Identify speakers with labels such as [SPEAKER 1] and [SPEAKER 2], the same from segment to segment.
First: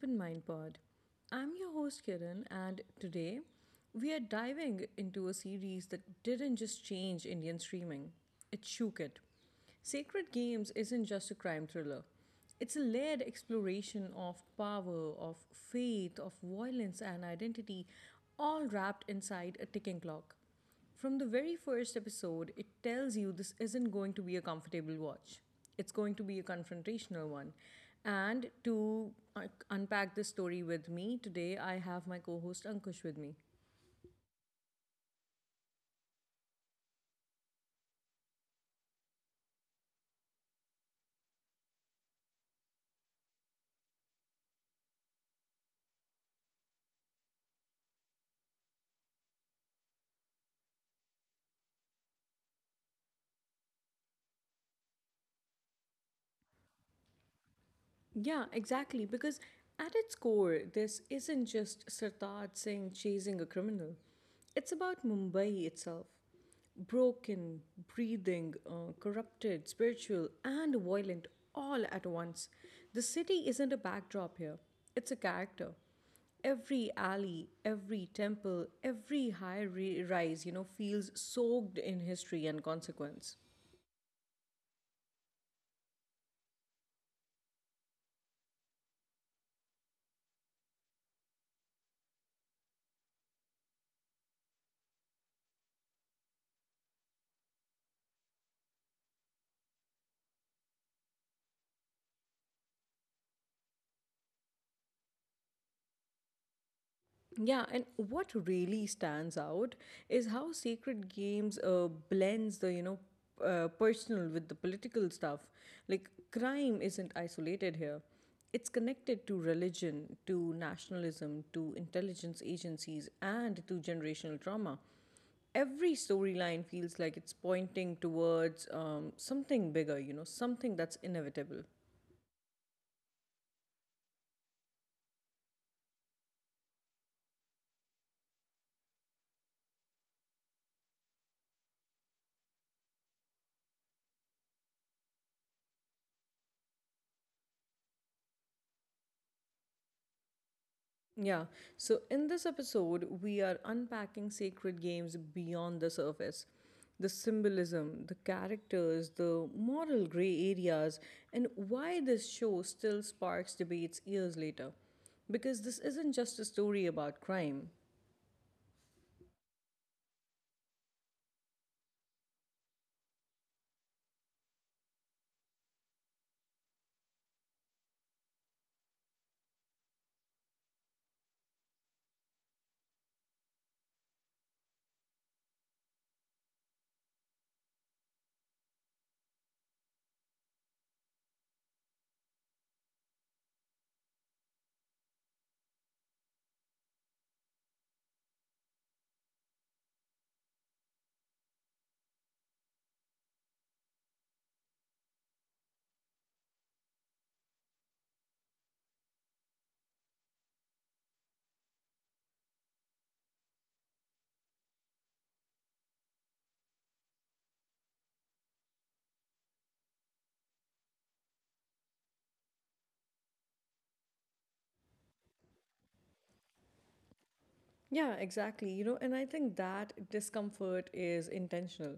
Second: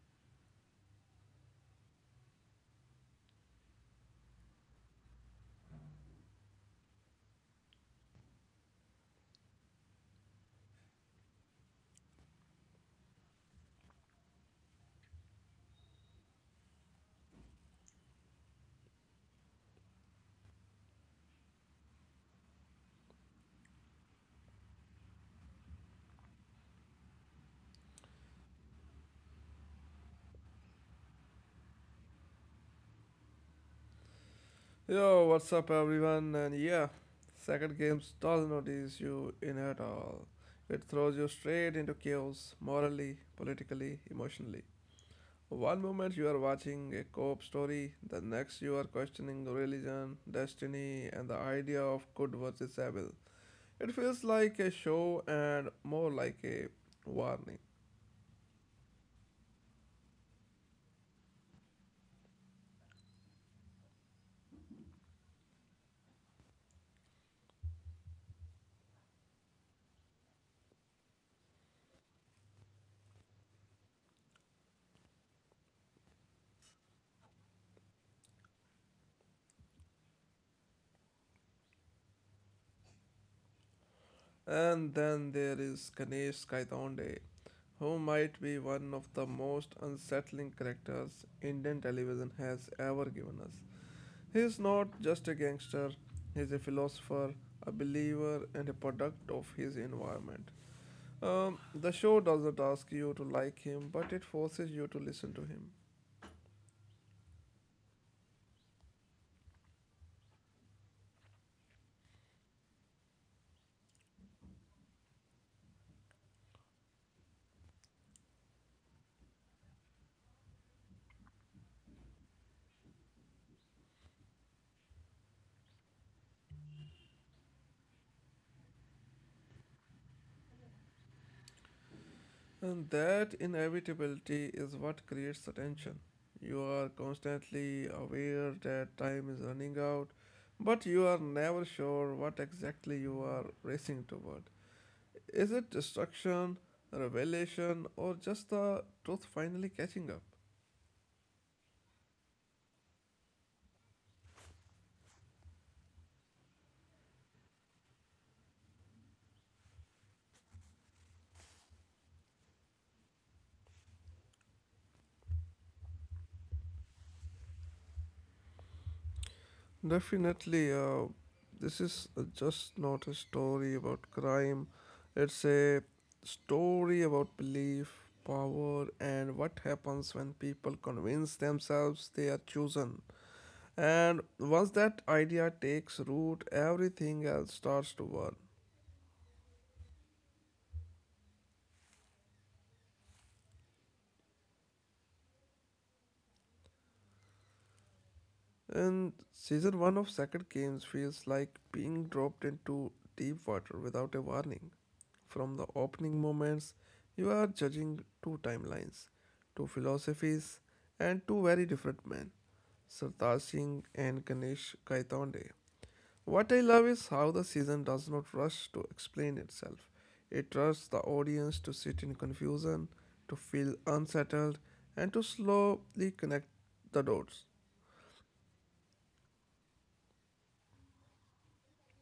[SPEAKER 1] Open Mind Pod. I'm your host Kiran, and today we are diving into a series that didn't just change Indian streaming, it shook it. Sacred Games isn't just a crime thriller, it's a layered exploration of power, of faith, of violence, and identity, all wrapped inside a ticking clock. From the very first episode, it tells you this isn't going to be a comfortable watch. It's going to be a confrontational one. And to unpack this story with me, today I have my co host Ankush with me.
[SPEAKER 2] Yo, what's up, everyone? And yeah, second games doesn't notice you in at all. It throws you straight into chaos, morally, politically, emotionally. One moment you are watching a co op story, the next you are questioning religion, destiny, and the idea of good versus evil. It feels like a show and more like a warning.
[SPEAKER 1] Yeah, exactly. Because at its core, this isn't just Sartaaj Singh chasing a criminal, it's about Mumbai itself. Broken, breathing, corrupted, spiritual, and violent all at once. The city isn't a backdrop here, it's a character. Every alley, every temple, every rise, you know, feels soaked in history and consequence.
[SPEAKER 2] And then there is Ganesh Kaitonde, who might be one of the most unsettling characters Indian television has ever given us. He is not just a gangster, he is a philosopher, a believer, and a product of his environment. The show doesn't ask you to like him, but it forces you to listen to him.
[SPEAKER 1] Yeah, and what really stands out is how Sacred Games blends the personal with the political stuff. Like, crime isn't isolated here. It's connected to religion, to nationalism, to intelligence agencies, and to generational trauma. Every storyline feels like it's pointing towards something bigger, you know, something that's inevitable.
[SPEAKER 2] And that inevitability is what creates attention. You are constantly aware that time is running out, but you are never sure what exactly you are racing toward. Is it destruction, revelation, or just the truth finally catching up?
[SPEAKER 1] Yeah. So, in this episode, we are unpacking sacred games beyond the surface, the symbolism, the characters, the moral gray areas, and why this show still sparks debates years later. Because this isn't just a story about crime.
[SPEAKER 2] Definitely, this is just not a story about crime. It's a story about belief, power, and what happens when people convince themselves they are chosen. And once that idea takes root, everything else starts to work. And season 1 of Sacred Games feels like being dropped into deep water without a warning. From the opening moments, you are judging two timelines, two philosophies, and two very different men, Sartaj Singh and Ganesh Kaitonde. What I love is how the season does not rush to explain itself. It trusts the audience to sit in confusion, to feel unsettled, and to slowly connect the dots.
[SPEAKER 1] Yeah, exactly. You know, and I think that discomfort is intentional.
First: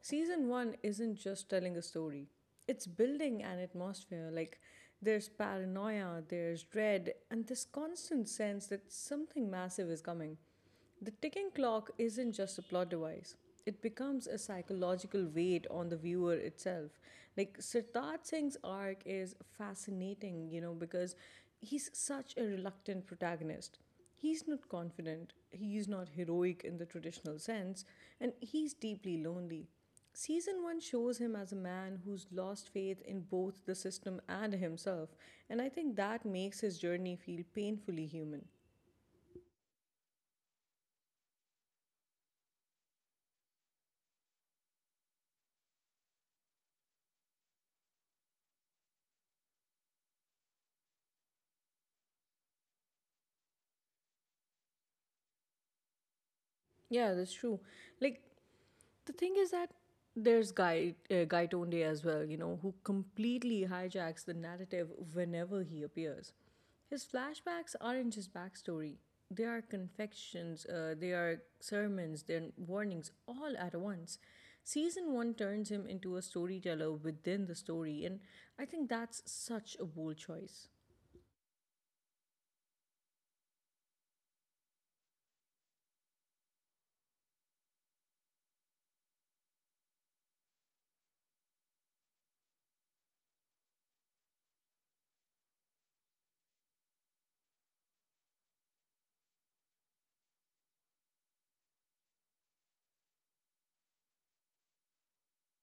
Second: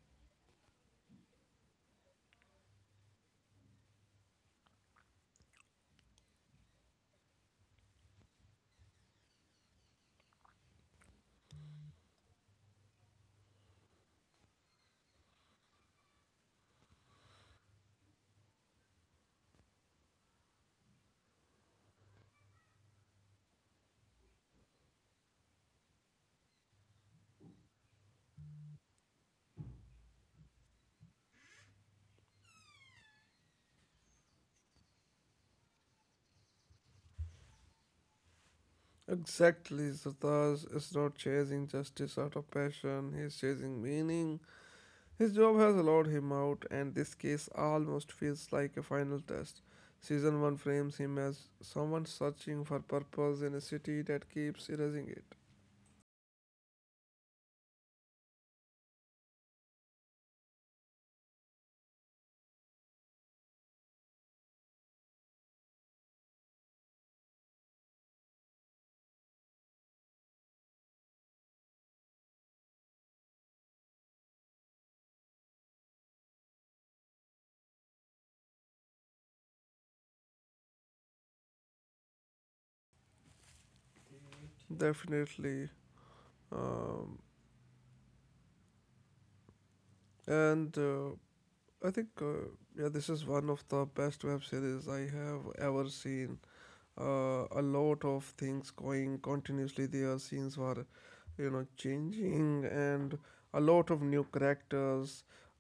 [SPEAKER 1] Season one isn't just telling a story, it's building an atmosphere. Like, there's paranoia, there's dread, and this constant sense that something massive is coming. The ticking clock isn't just a plot device. It becomes a psychological weight on the viewer itself. Like Sirtaaj Singh's arc is fascinating, you know, because he's such a reluctant protagonist. He's not confident, he's not heroic in the traditional sense, and he's deeply lonely. Season 1 shows him as a man who's lost faith in both the system and himself, and I think that makes his journey feel painfully human.
[SPEAKER 2] Exactly, Sartaj is not chasing justice out of passion, he's chasing meaning. His job has allowed him out, and this case almost feels like a final test. Season 1 frames him as someone searching for purpose in a city that keeps erasing it.
[SPEAKER 1] Yeah, that's true. Like, the thing is that there's Guy Tonde as well, you know, who completely hijacks the narrative whenever he appears. His flashbacks aren't just backstory; they are confections, they are sermons, they're warnings, all at once. Season one turns him into a storyteller within the story, and I think that's such a bold choice.
[SPEAKER 2] Definitely. Um, and uh, I think, uh, yeah, this is one of the best web series I have ever seen. A lot of things going continuously. Their scenes were, you know, changing and a lot of new characters.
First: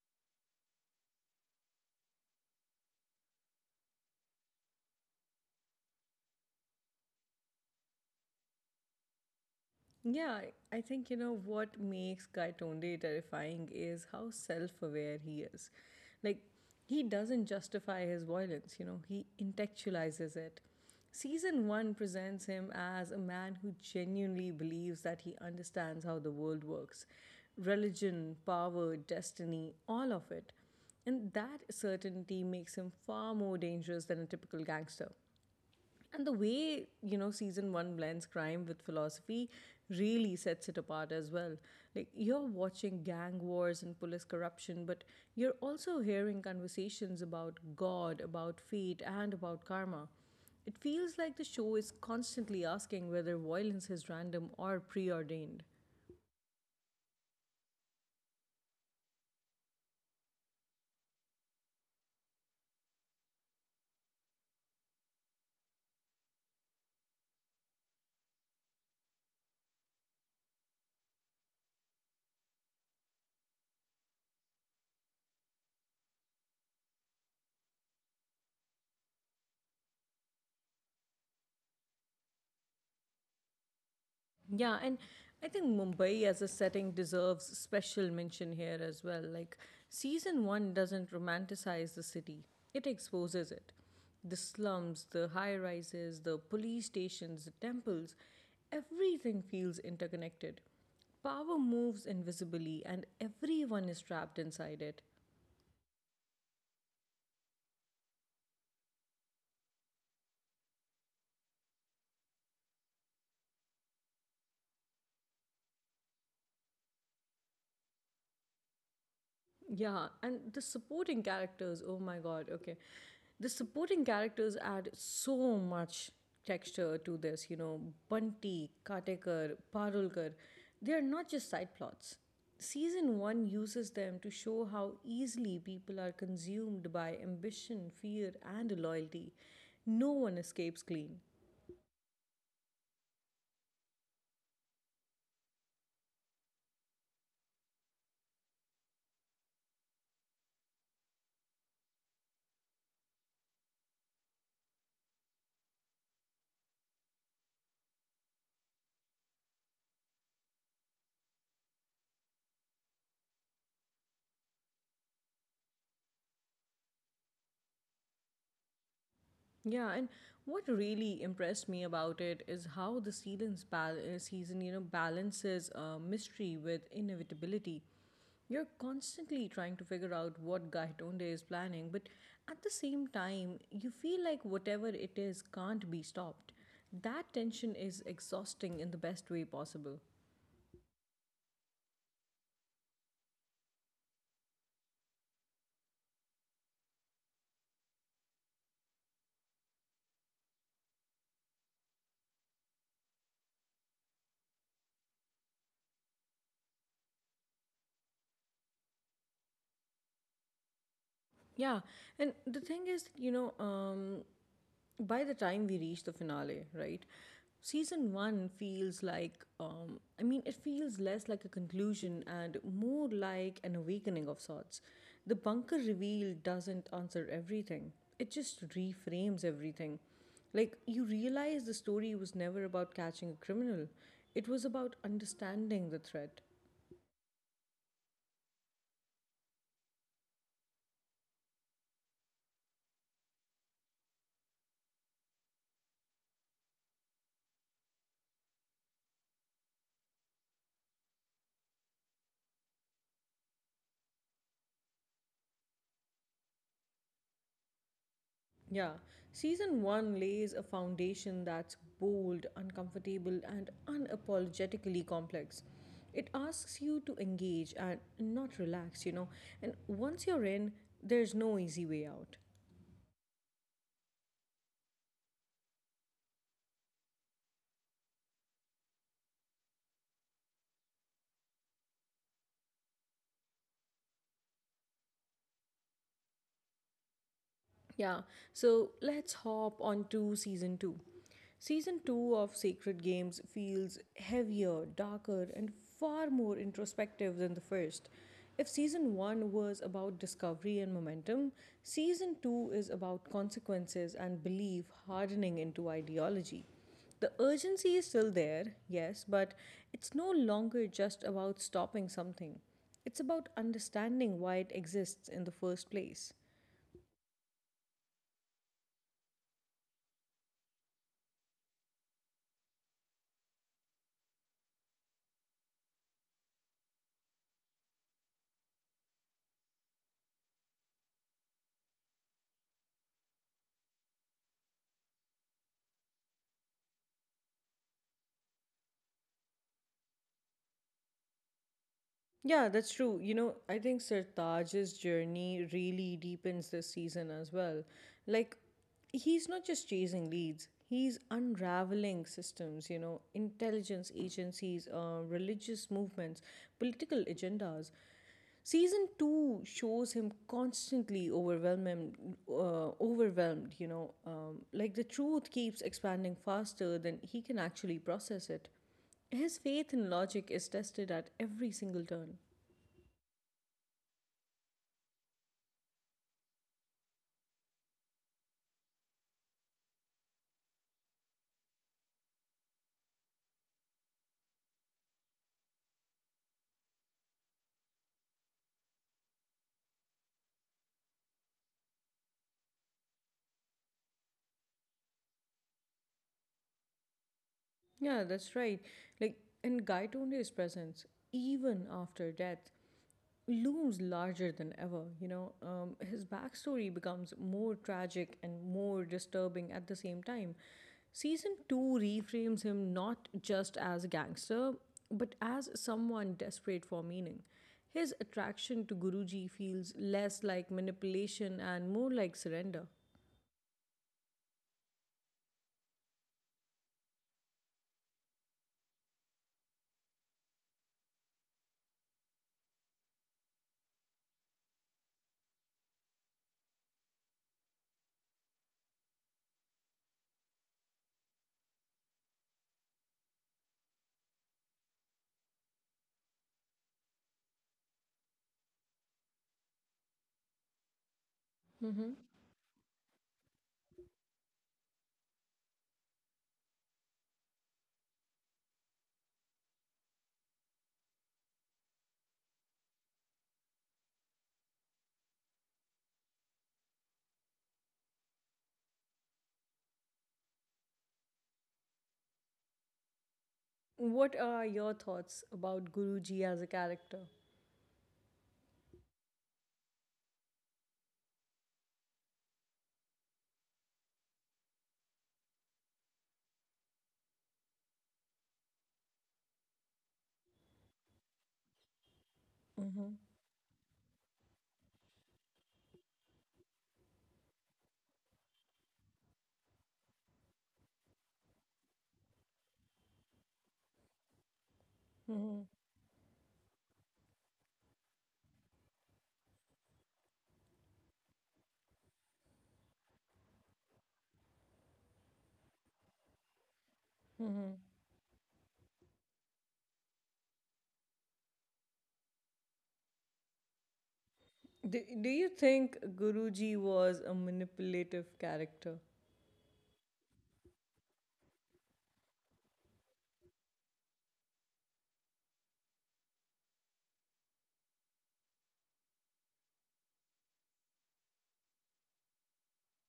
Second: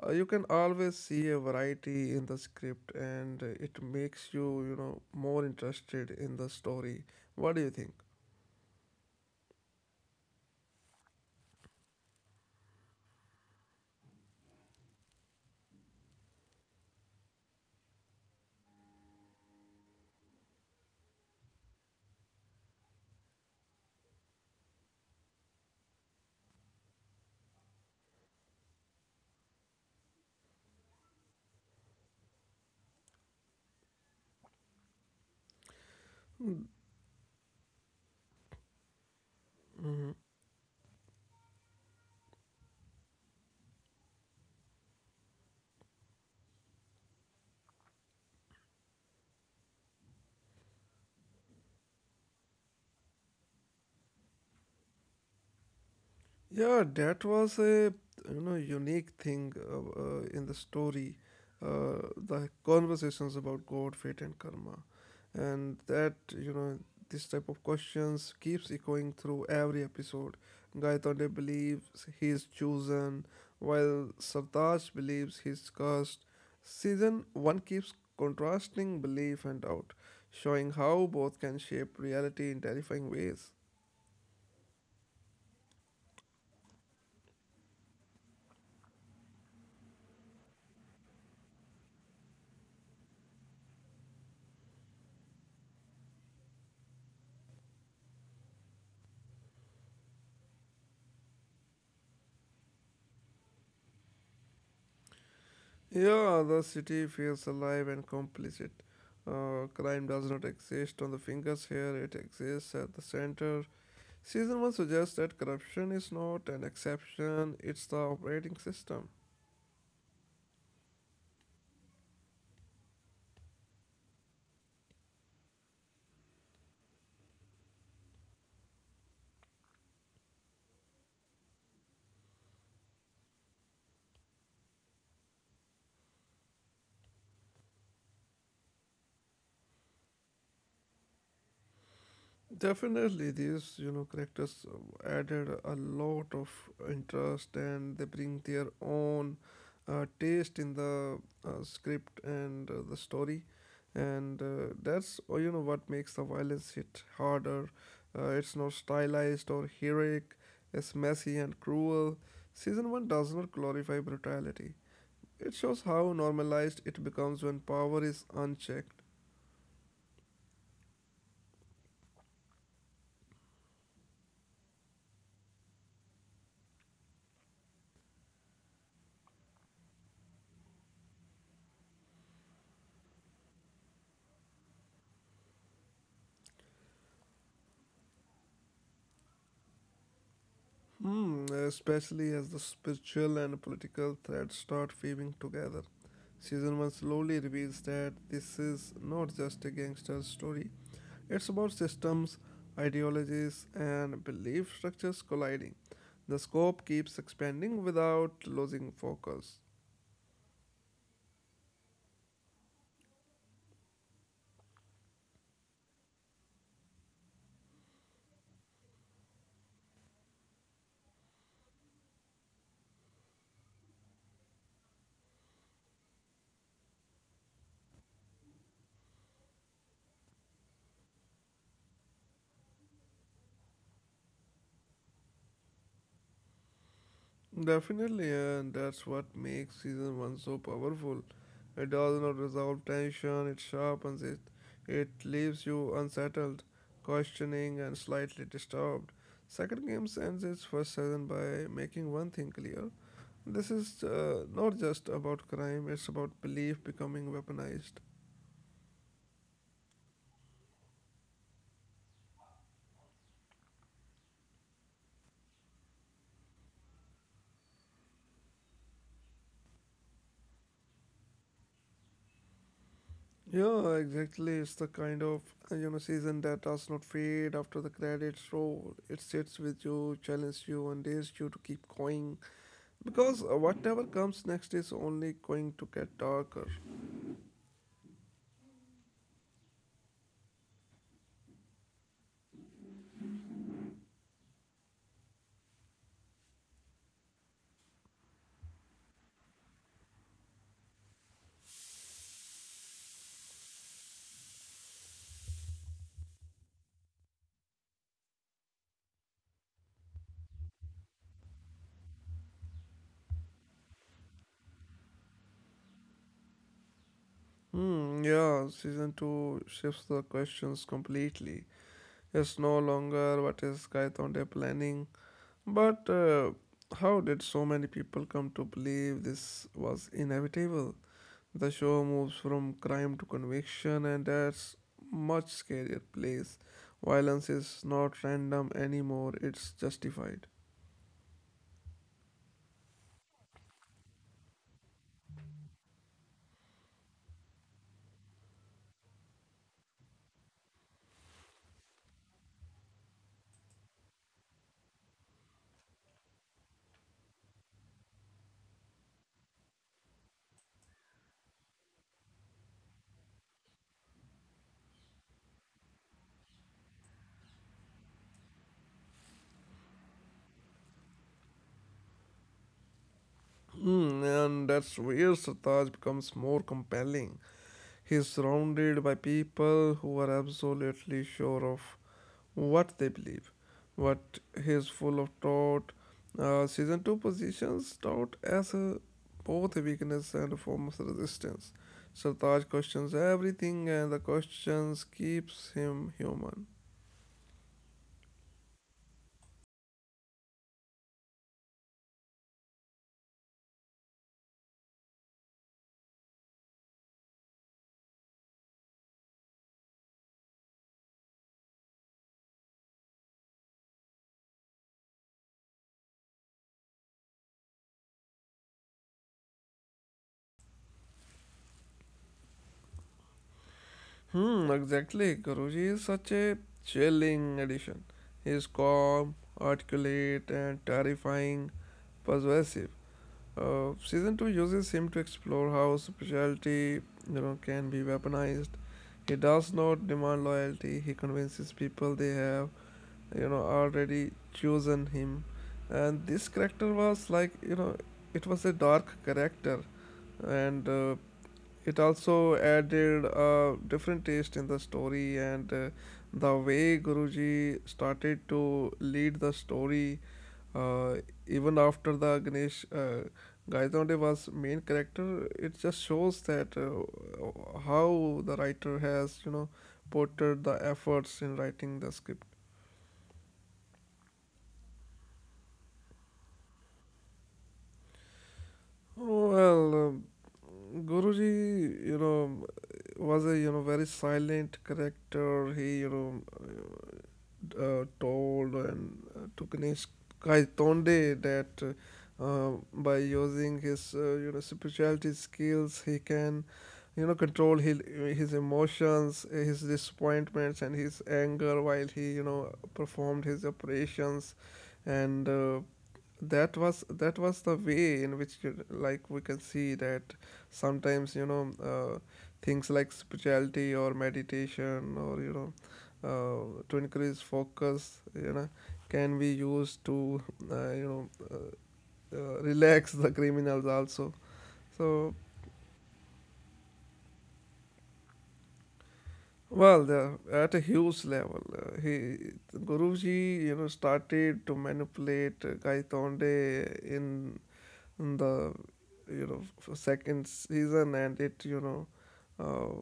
[SPEAKER 2] You can always see a variety in the script, and it makes you, you know, more interested in the story. What do you think?
[SPEAKER 1] Yeah, I think you know what makes Guy Tonde terrifying is how self aware he is. Like, he doesn't justify his violence, you know, he intellectualizes it. Season 1 presents him as a man who genuinely believes that he understands how the world works, religion, power, destiny, all of it. And that certainty makes him far more dangerous than a typical gangster. And the way, you know, season one blends crime with philosophy
[SPEAKER 2] Mhm.
[SPEAKER 1] really sets it apart as well. Like, you're watching gang wars and police corruption, but you're also hearing conversations about God, about fate, and about karma. It feels like the show is constantly asking whether violence is random or preordained.
[SPEAKER 2] Yeah, that was a you know unique thing in the story, the conversations about God, fate, and karma, and that you know this type of questions keeps echoing through every episode. Gaitande believes he is chosen, while Sartaj believes he's cursed. Season one keeps contrasting belief and doubt, showing how both can shape reality in terrifying ways.
[SPEAKER 1] Yeah, and I think Mumbai as a setting deserves special mention here as well. Like, season one doesn't romanticize the city, it exposes it. The slums, the high rises, the police stations, the temples, everything feels interconnected. Power moves invisibly, and everyone is trapped inside it.
[SPEAKER 2] Yeah, the city feels alive and complicit. Crime does not exist on the fingers here, it exists at the center. Season 1 suggests that corruption is not an exception, it's the operating system.
[SPEAKER 1] Yeah, and the supporting characters, oh my god, okay. The supporting characters add so much texture to this, you know, Bunty, Katekar, Parulkar. They are not just side plots. Season 1 uses them to show how easily people are consumed by ambition, fear, and loyalty. No one escapes clean.
[SPEAKER 2] Definitely, these you know characters added a lot of interest, and they bring their own taste in the script and the story, and that's you know what makes the violence hit harder. It's not stylized or heroic. It's messy and cruel. Season one does not glorify brutality. It shows how normalized it becomes when power is unchecked.
[SPEAKER 1] Yeah, and what really impressed me about it is how the season balances mystery with inevitability. You're constantly trying to figure out what Gaitonde is planning, but at the same time, you feel like whatever it is can't be stopped. That tension is exhausting in the best way possible.
[SPEAKER 2] Hmm, especially as the spiritual and political threads start weaving together. Season 1 slowly reveals that this is not just a gangster story, it's about systems, ideologies, and belief structures colliding. The scope keeps expanding without losing focus.
[SPEAKER 1] Yeah, and the thing is, you know, by the time we reach the finale, right? Season one feels like, it feels less like a conclusion and more like an awakening of sorts. The bunker reveal doesn't answer everything, it just reframes everything. Like, you realize the story was never about catching a criminal, it was about understanding the threat.
[SPEAKER 2] Definitely, and that's what makes season one so powerful. It does not resolve tension, it sharpens it, it leaves you unsettled, questioning, and slightly disturbed. Second Game ends its first season by making one thing clear. This is not just about crime, it's about belief becoming weaponized.
[SPEAKER 1] Yeah, season one lays a foundation that's bold, uncomfortable, and unapologetically complex. It asks you to engage and not relax, you know. And once you're in, there's no easy way out.
[SPEAKER 2] Yeah, exactly. It's the kind of you know season that does not fade after the credits roll. It sits with you, challenges you, and dares you to keep going. Because whatever comes next is only going to get darker.
[SPEAKER 1] Yeah, so let's hop on to season 2. Season 2 of Sacred Games feels heavier, darker, and far more introspective than the first. If season 1 was about discovery and momentum, season 2 is about consequences and belief hardening into ideology. The urgency is still there, yes, but it's no longer just about stopping something. It's about understanding why it exists in the first place.
[SPEAKER 2] Hmm, yeah, season 2 shifts the questions completely. It's no longer what is Kaitonde planning, but how did so many people come to believe this was inevitable? The show moves from crime to conviction, and that's much scarier place. Violence is not random anymore, it's justified.
[SPEAKER 1] Yeah, that's true. You know, I think Sirtaj's journey really deepens this season as well. Like, he's not just chasing leads, he's unraveling systems, you know, intelligence agencies, religious movements, political agendas. Season 2 shows him constantly overwhelmed, like the truth keeps expanding faster than he can actually process it. His faith in logic is tested at every single turn.
[SPEAKER 2] Hmm, and that's where Sartaj becomes more compelling. He's surrounded by people who are absolutely sure of what they believe, what he's full of doubt. Season 2 positions doubt as a, both a weakness and a form of resistance. Sartaj questions everything, and the questions keeps him human.
[SPEAKER 1] Yeah, that's right. Like, and Gaitonde's presence, even after death, looms larger than ever. You know, his backstory becomes more tragic and more disturbing at the same time. Season 2 reframes him not just as a gangster, but as someone desperate for meaning. His attraction to Guruji feels less like manipulation and more like surrender.
[SPEAKER 2] Hmm, exactly. Guruji is such a chilling addition. He is calm, articulate, and terrifying, persuasive. Season 2 uses him to explore how superficiality you know can be weaponized. He does not demand loyalty, he convinces people they have you know already chosen him, and this character was like you know it was a dark character, and it also added a different taste in the story, and the way guruji started to lead the story, uh, even after the Ganesh Gaitonde was main character. It just shows that how the writer has you know portrayed the efforts in writing the script.
[SPEAKER 1] What are your thoughts about Guruji as a character?
[SPEAKER 2] Well, Guruji, you know, was a you know very silent character. He told and to Kanishkai Tonde that
[SPEAKER 1] Mm-hmm.
[SPEAKER 2] by using his you know spirituality skills, he can you know control his emotions, his disappointments, and his anger while he you know performed his operations, and
[SPEAKER 1] Mm-hmm.
[SPEAKER 2] uh, that was the way in which you- like we can see that sometimes you know things like spirituality or meditation or you know to increase
[SPEAKER 1] Mm-hmm.
[SPEAKER 2] focus you know can be used to uh, you know uh, relax the criminals also.
[SPEAKER 1] Do
[SPEAKER 2] So
[SPEAKER 1] you think Guruji was a manipulative character?
[SPEAKER 2] well, the, at a huge level he guruji you know started to manipulate gaitonde in the you know second season, and it you know uh,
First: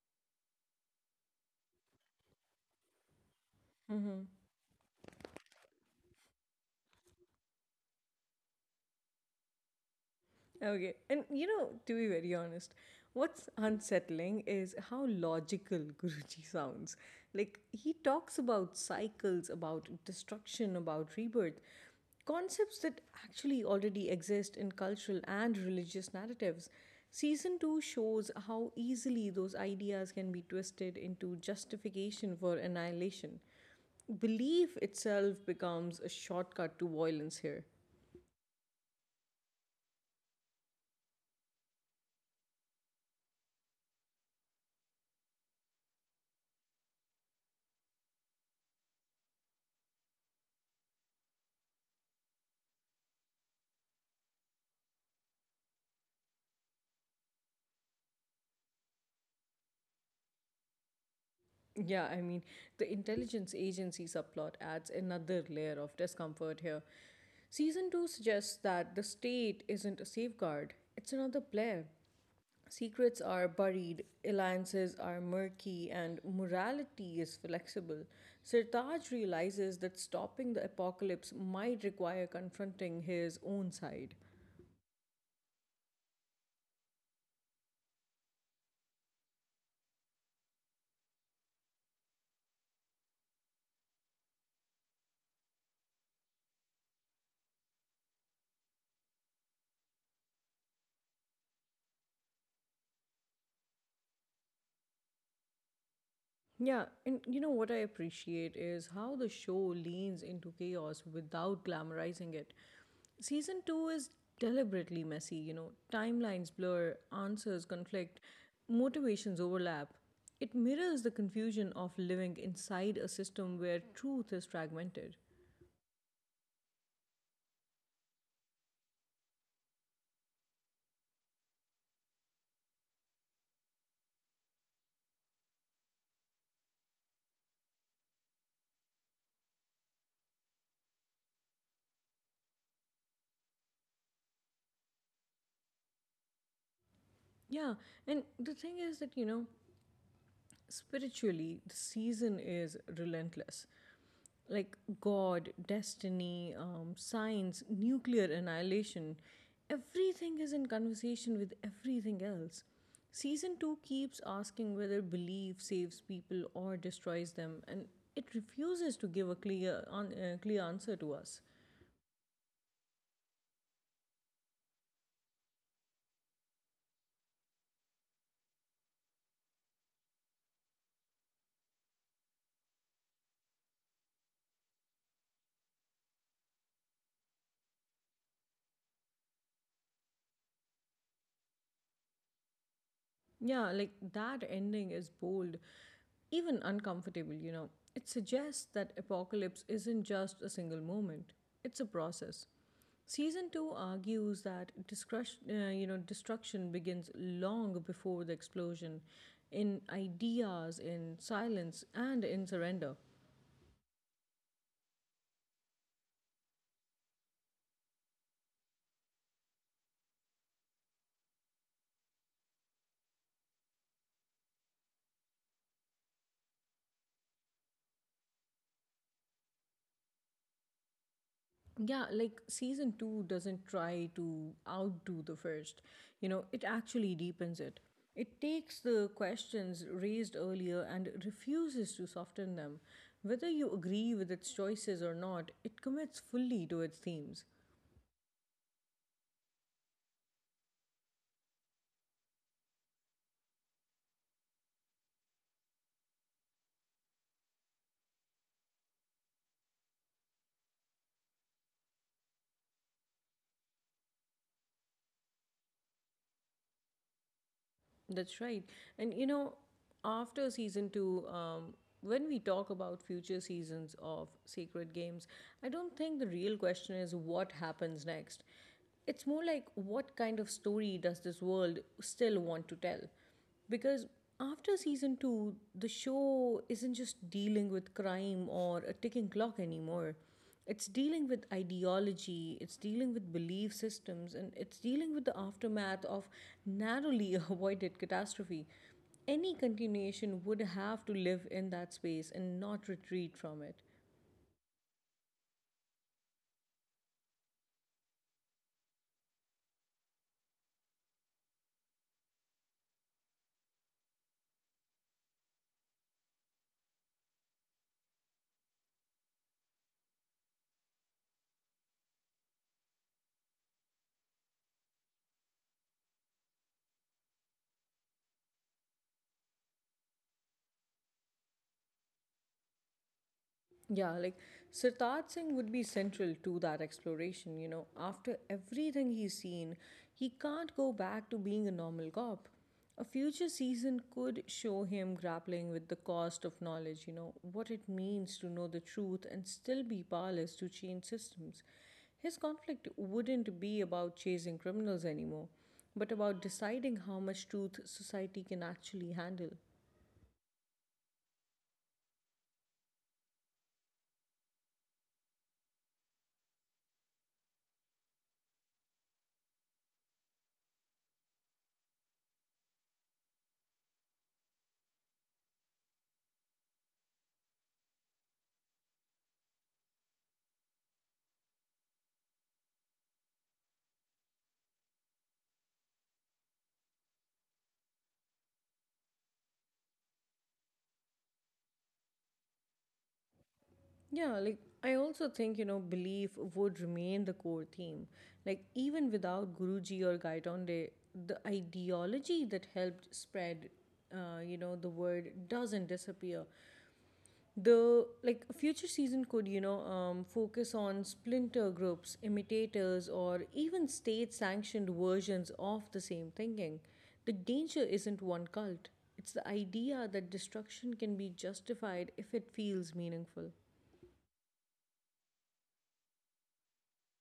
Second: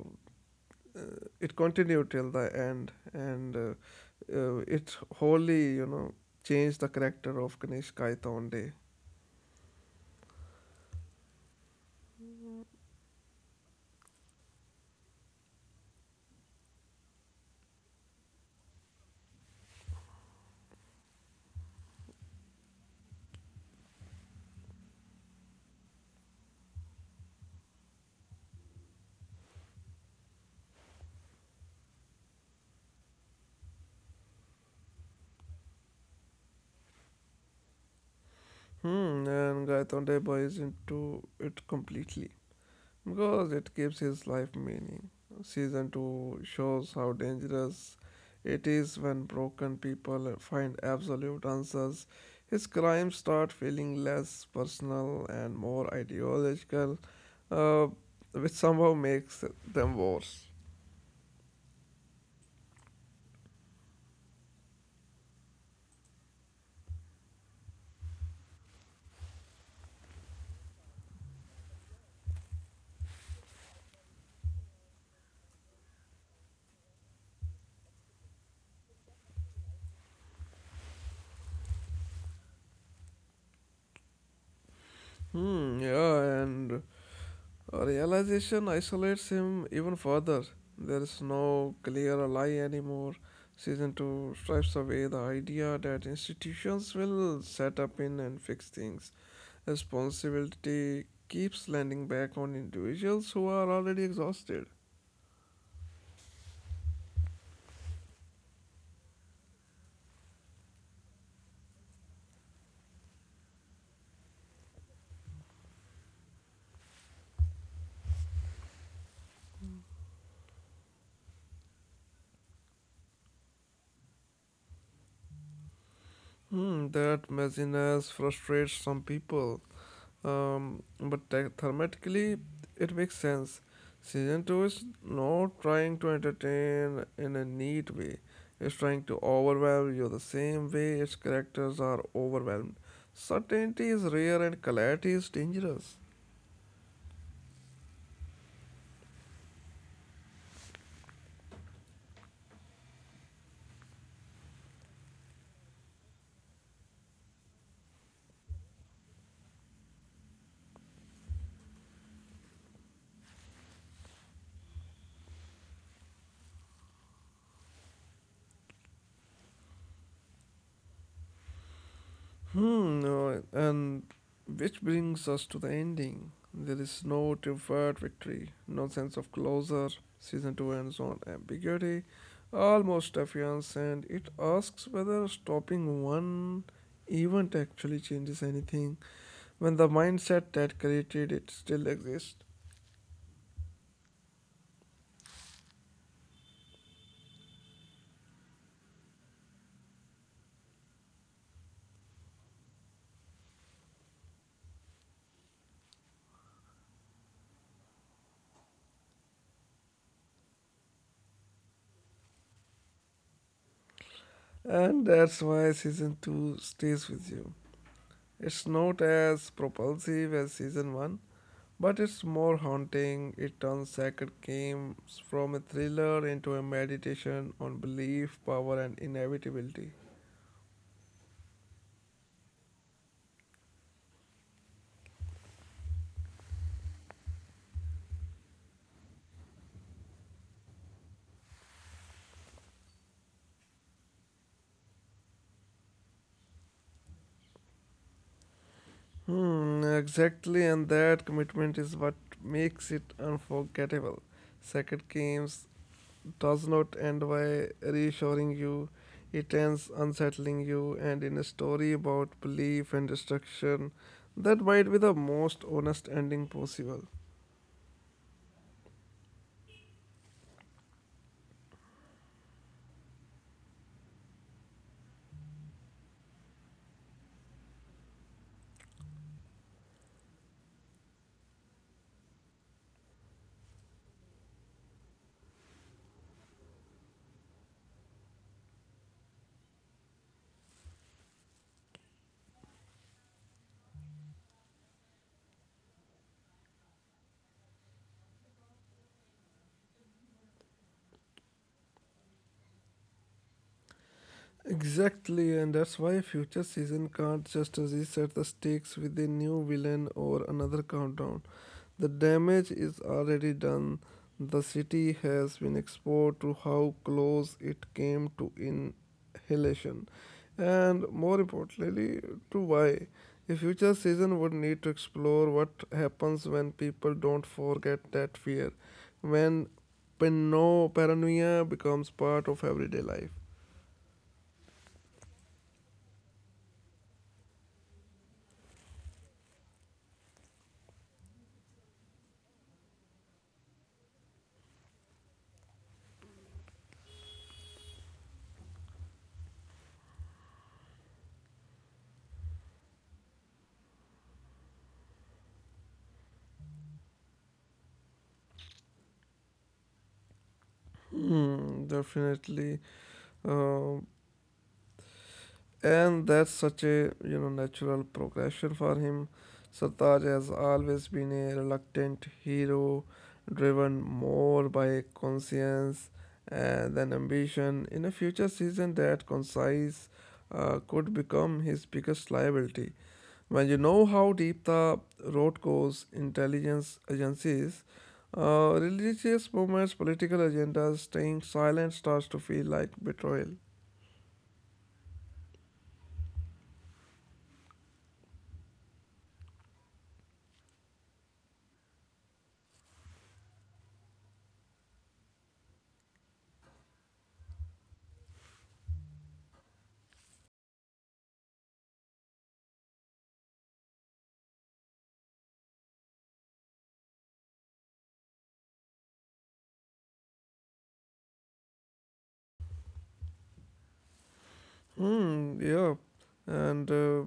[SPEAKER 2] it continued till the end, and it wholly you know changed the character of Ganesh Gaitonde.
[SPEAKER 1] Okay. And you know, to be very honest, what's unsettling is how logical Guruji sounds. Like, he talks about cycles, about destruction, about rebirth, concepts that actually already exist in cultural and religious narratives. Season 2 shows how easily those ideas can be twisted into justification for annihilation. Belief itself becomes a shortcut to violence here.
[SPEAKER 2] Hmm, and Gaitonde buys into it completely, because it gives his life meaning. Season 2 shows how dangerous it is when broken people find absolute answers. His crimes start feeling less personal and more ideological, uh, which somehow makes them worse.
[SPEAKER 1] Yeah, I mean, the intelligence agency subplot adds another layer of discomfort here. Season 2 suggests that the state isn't a safeguard, it's another player. Secrets are buried, alliances are murky, and morality is flexible. Sirtaj realizes that stopping the apocalypse might require confronting his own side.
[SPEAKER 2] Hmm, yeah, and realization isolates him even further. There is no clear lie anymore. Season 2 strips away the idea that institutions will set up in and fix things. Responsibility keeps landing back on individuals who are already exhausted.
[SPEAKER 1] Yeah, and you know what I appreciate is how the show leans into chaos without glamorizing it. Season 2 is deliberately messy, you know, timelines blur, answers conflict, motivations overlap. It mirrors the confusion of living inside a system where truth is fragmented.
[SPEAKER 2] Hmm, that messiness frustrates some people. But te- thematically, it makes sense. Season 2 is not trying to entertain in a neat way, it's trying to overwhelm you the same way its characters are overwhelmed. Certainty is rare and clarity is dangerous.
[SPEAKER 1] Yeah, and the thing is that, you know, spiritually, the season is relentless. Like God, destiny, science, nuclear annihilation, everything is in conversation with everything else. Season 2 keeps asking whether belief saves people or destroys them, and it refuses to give a clear answer to us.
[SPEAKER 2] Hmm, no, and which brings us to the ending. There is no deferred victory, no sense of closure. Season 2 ends on ambiguity, almost defiance, and it asks whether stopping one event actually changes anything when the mindset that created it still exists.
[SPEAKER 1] Yeah, like that ending is bold, even uncomfortable, you know. It suggests that apocalypse isn't just a single moment, it's a process. Season 2 argues that destruction begins long before the explosion in ideas, in silence, and in surrender.
[SPEAKER 2] And that's why season 2 stays with you. It's not as propulsive as season 1, but it's more haunting. It turns sacred games from a thriller into a meditation on belief, power, and inevitability.
[SPEAKER 1] Yeah, like season 2 doesn't try to outdo the first, you know, it actually deepens it. It takes the questions raised earlier and refuses to soften them. Whether you agree with its choices or not, it commits fully to its themes.
[SPEAKER 2] Hmm, exactly, and that commitment is what makes it unforgettable. Sacred Games does not end by reassuring you, it ends unsettling you, and in a story about belief and destruction, that might be the most honest ending possible.
[SPEAKER 1] That's right. And you know, after season two, when we talk about future seasons of Sacred Games, I don't think the real question is what happens next. It's more like what kind of story does this world still want to tell? Because after season two, the show isn't just dealing with crime or a ticking clock anymore. It's dealing with ideology, it's dealing with belief systems, and it's dealing with the aftermath of narrowly avoided catastrophe. Any continuation would have to live in that space and not retreat from it.
[SPEAKER 2] Exactly, and that's why future season can't just reset the stakes with a new villain or another countdown. The damage is already done. The city has been exposed to how close it came to inhalation, and more importantly, to why. A future season would need to explore what happens when people don't forget that fear, when paranoia becomes part of everyday life.
[SPEAKER 1] Yeah, like Sirtaaj Singh would be central to that exploration. You know, after everything he's seen, he can't go back to being a normal cop. A future season could show him grappling with the cost of knowledge, you know, what it means to know the truth and still be powerless to change systems. His conflict wouldn't be about chasing criminals anymore, but about deciding how much truth society can actually handle.
[SPEAKER 2] Mm, definitely. Um, and that's such a you know natural progression for him. Sartaj has always been a reluctant hero, driven more by conscience than ambition. In a future season, that concise could become his biggest liability. When you know how deep the road goes, intelligence agencies, religious movements, political agendas, staying silent starts to feel like betrayal.
[SPEAKER 1] Yeah, like I also think, you know, belief would remain the core theme. Like even without Guruji or Gaitonde, the ideology that helped spread you know, the word doesn't disappear. The like future season could, you know, focus on splinter groups, imitators, or even state sanctioned versions of the same thinking. The danger isn't one cult. It's the idea that destruction can be justified if it feels meaningful.
[SPEAKER 2] Hmm, yeah. And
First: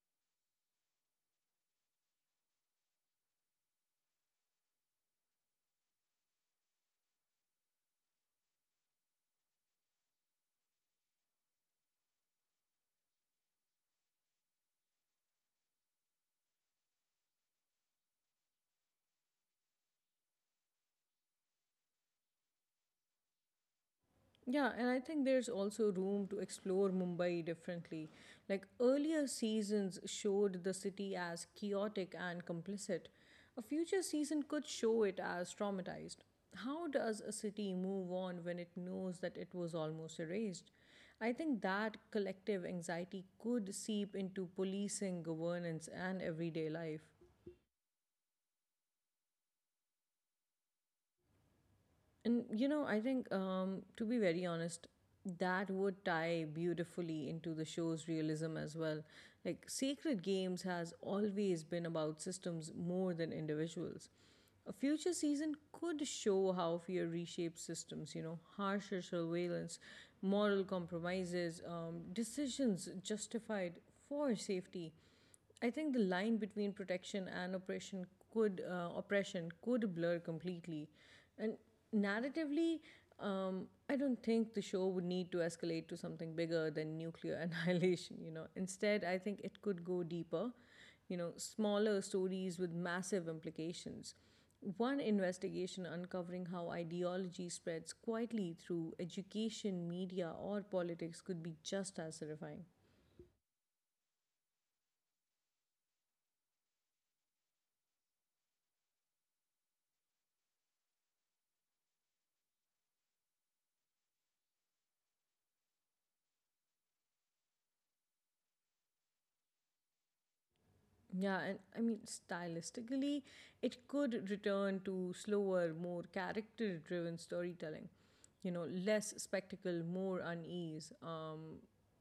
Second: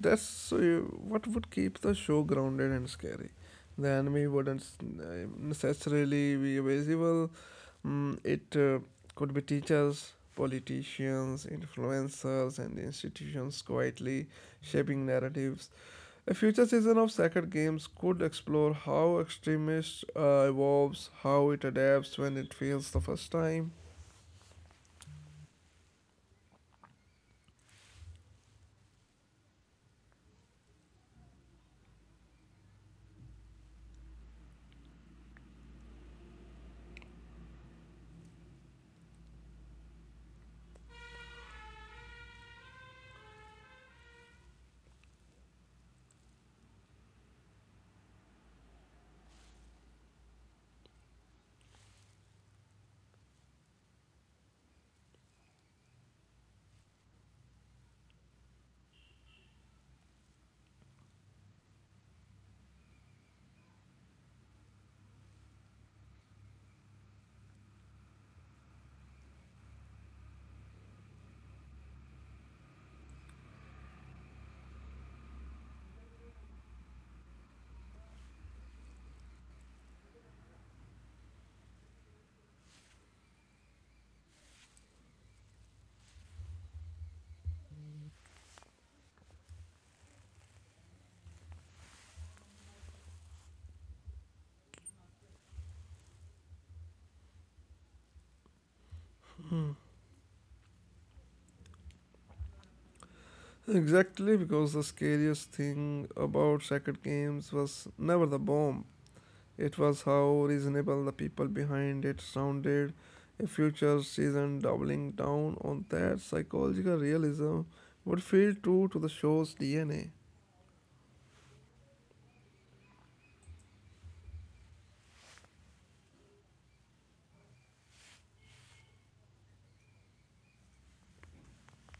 [SPEAKER 2] that's What would keep the show grounded and scary. The enemy wouldn't necessarily be visible. It could be teachers, politicians, influencers, and institutions quietly shaping narratives. A future season of Sacred Games could explore how extremist evolves, how it adapts when it fails the first time.
[SPEAKER 1] Yeah, and I think there's also room to explore Mumbai differently. Like earlier seasons showed the city as chaotic and complicit. A future season could show it as traumatized. How does a city move on when it knows that it was almost erased? I think that collective anxiety could seep into policing, governance, and everyday life. And you know, I think to be very honest, that would tie beautifully into the show's realism as well. Like Sacred Games has always been about systems more than individuals. A future season could show how fear reshapes systems, you know, harsher surveillance, moral compromises, decisions justified for safety. I think the line between protection and oppression could blur completely, and narratively, I don't think the show would need to escalate to something bigger than nuclear annihilation. You know, instead, I think it could go deeper. You know, smaller stories with massive implications. One investigation uncovering how ideology spreads quietly through education, media, or politics could be just as terrifying.
[SPEAKER 2] Exactly, because the scariest thing about Sacred Games was never the bomb, it was how reasonable the people behind it sounded. A future season doubling down on that psychological realism would feel true to the show's DNA.
[SPEAKER 1] Yeah, and I mean, stylistically, it could return to slower, more character driven storytelling. You know, less spectacle, more unease,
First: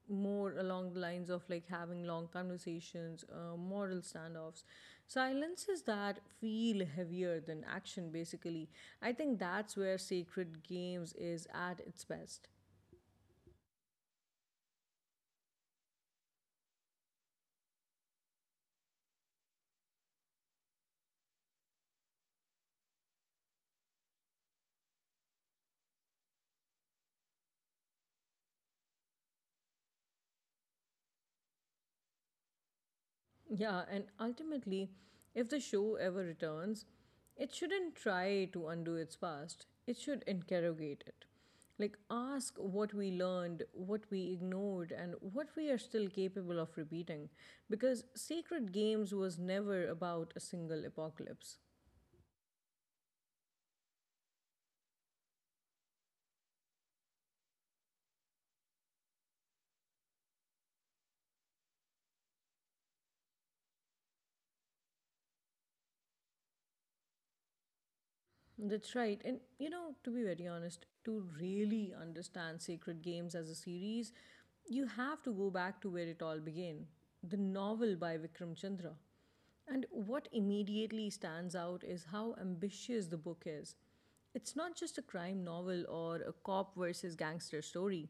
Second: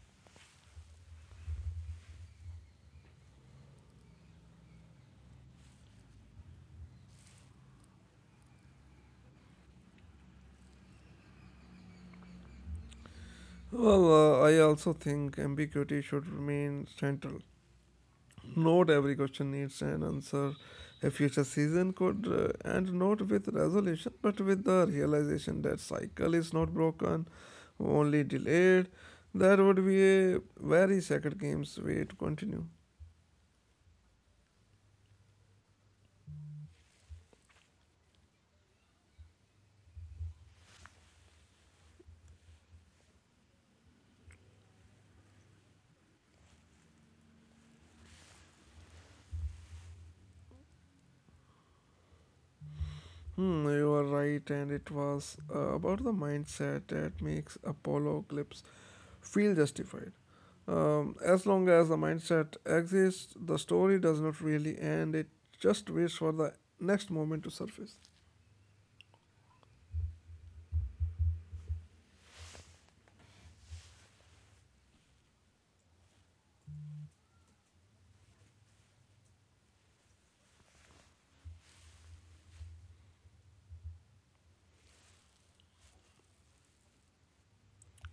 [SPEAKER 1] more along the lines of like having long conversations, moral standoffs, silences that feel heavier than action, basically. I think that's where Sacred Games is at its best.
[SPEAKER 2] Well, I also think ambiguity should remain central. Not every question needs an answer. A future season could end not with resolution, but with the realization that cycle is not broken, only delayed. That would be a very sacred game's way to continue.
[SPEAKER 1] Yeah, and ultimately, if the show ever returns, it shouldn't try to undo its past, it should interrogate it. Like, ask what we learned, what we ignored, and what we are still capable of repeating. Because Sacred Games was never about a single apocalypse.
[SPEAKER 2] Hmm, you are right, and it was about the mindset that makes Apollo clips feel justified. As long as the mindset exists, the story does not really end, it just waits for the next moment to surface.
[SPEAKER 1] That's right. And you know, to be very honest, to really understand Sacred Games as a series, you have to go back to where it all began the novel by Vikram Chandra. And what immediately stands out is how ambitious the book is. It's not just a crime novel or a cop versus gangster story,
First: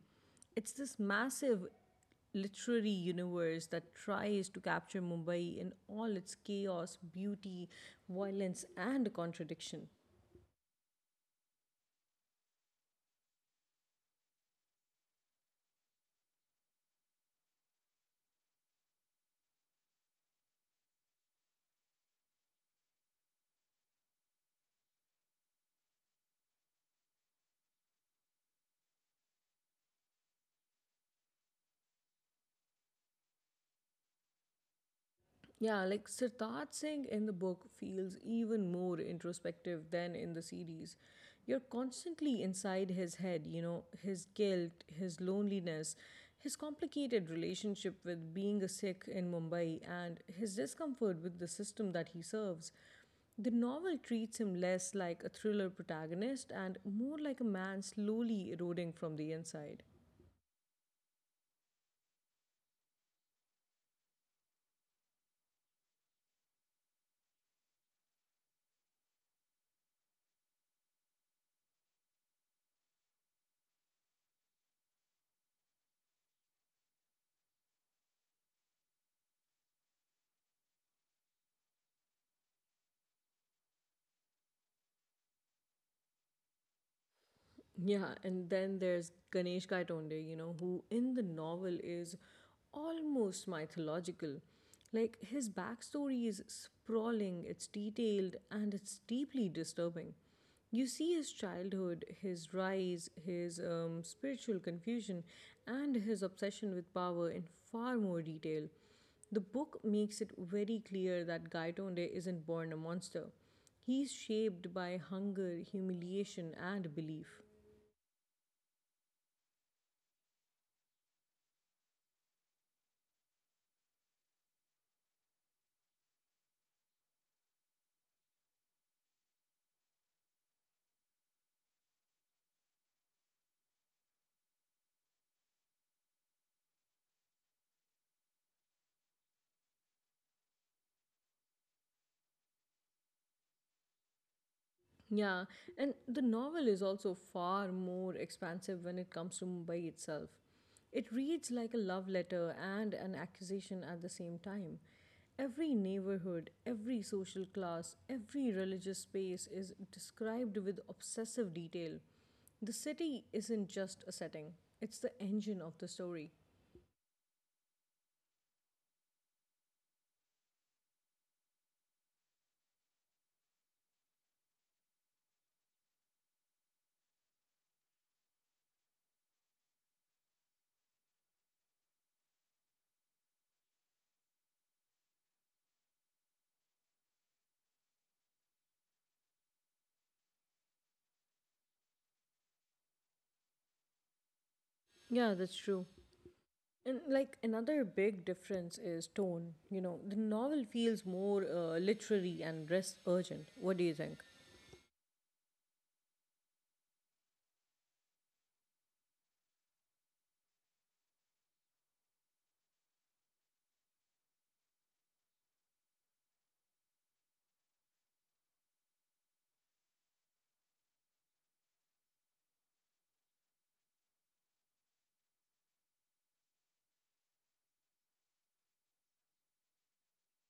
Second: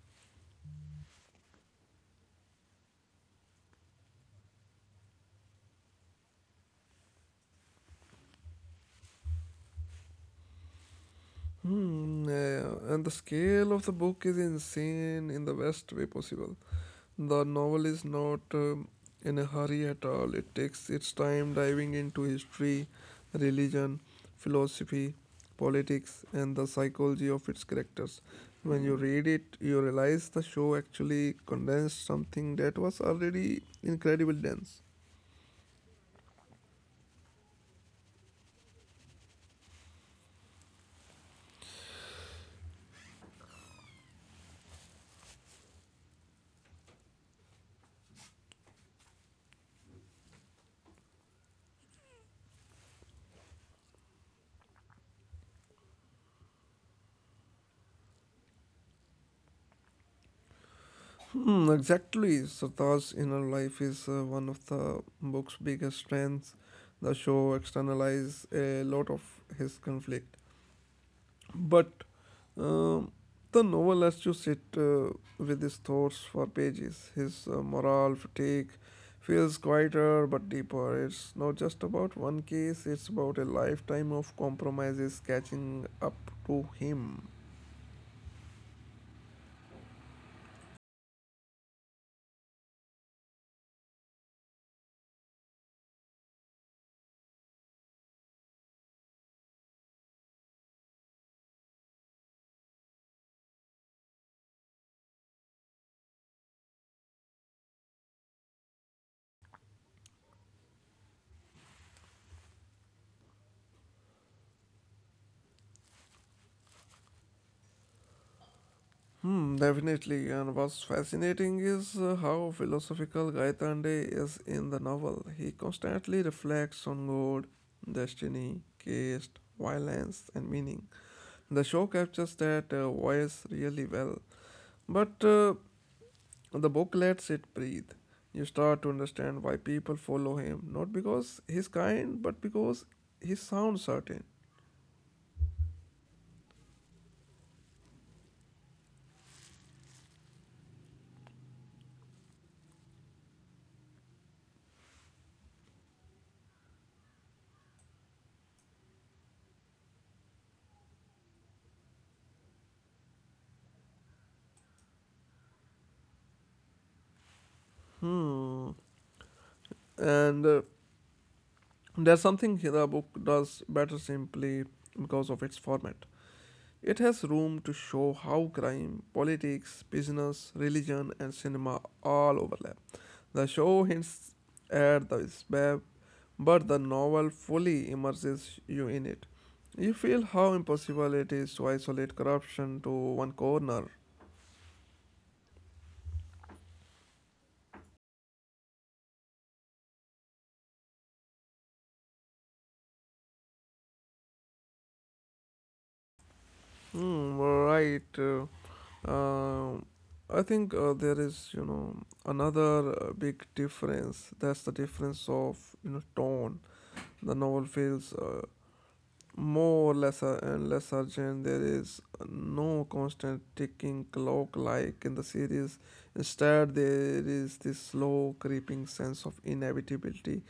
[SPEAKER 1] it's this massive literary universe that tries to capture Mumbai in all its chaos, beauty, violence, and contradiction.
[SPEAKER 2] Hmm, yeah, and the scale of the book is insane in the best way possible. The novel is not in a hurry at all. It takes its time diving into history, religion, philosophy, politics, and the psychology of its characters. When you read it, you realize the show actually condensed something that was already incredibly dense.
[SPEAKER 1] Yeah, like Siddharth Singh in the book feels even more introspective than in the series. You're constantly inside his head, you know, his guilt, his loneliness, his complicated relationship with being a Sikh in Mumbai, and his discomfort with the system that he serves. The novel treats him less like a thriller protagonist and more like a man slowly eroding from the inside.
[SPEAKER 2] Hmm, exactly. Sartar's inner life is one of the book's biggest strengths. The show externalizes a lot of his conflict, but um, the novel lets you sit with his thoughts for pages. His moral fatigue feels quieter but deeper. It's not just about one case; it's about a lifetime of compromises catching up to him.
[SPEAKER 1] Yeah, and then there's Ganesh Gaitonde, you know, who in the novel is almost mythological. Like, his backstory is sprawling, it's detailed, and it's deeply disturbing. You see his childhood, his rise, his spiritual confusion, and his obsession with power in far more detail. The book makes it very clear that Gaitonde isn't born a monster. He's shaped by hunger, humiliation, and belief.
[SPEAKER 2] Hmm, definitely. And what's fascinating is how philosophical Gaitande is in the novel. He constantly reflects on God, destiny, caste, violence, and meaning. The show captures that voice really well, but the book lets it breathe. You start to understand why people follow him, not because he's kind, but because he sounds certain.
[SPEAKER 1] Yeah, and the novel is also far more expansive when it comes to Mumbai itself. It reads like a love letter and an accusation at the same time. Every neighborhood, every social class, every religious space is described with obsessive detail. The city isn't just a setting, it's the engine of the story.
[SPEAKER 2] Hmm. And there's something the book does better simply because of its format. It has room to show how crime, politics, business, religion, and cinema all overlap. The show hints at the web, but the novel fully immerses you in it. You feel how impossible it is to isolate corruption to one corner.
[SPEAKER 1] Yeah, that's true. And like another big difference is tone. You know, the novel feels more literary and less urgent. What do you think?
[SPEAKER 2] Hmm, right. Um, I think there is, you know, another big difference. That's the difference of, you know, tone. The novel feels more lesser and less urgent. There is no constant ticking clock like in the series. Instead, there is this slow, creeping sense of inevitability.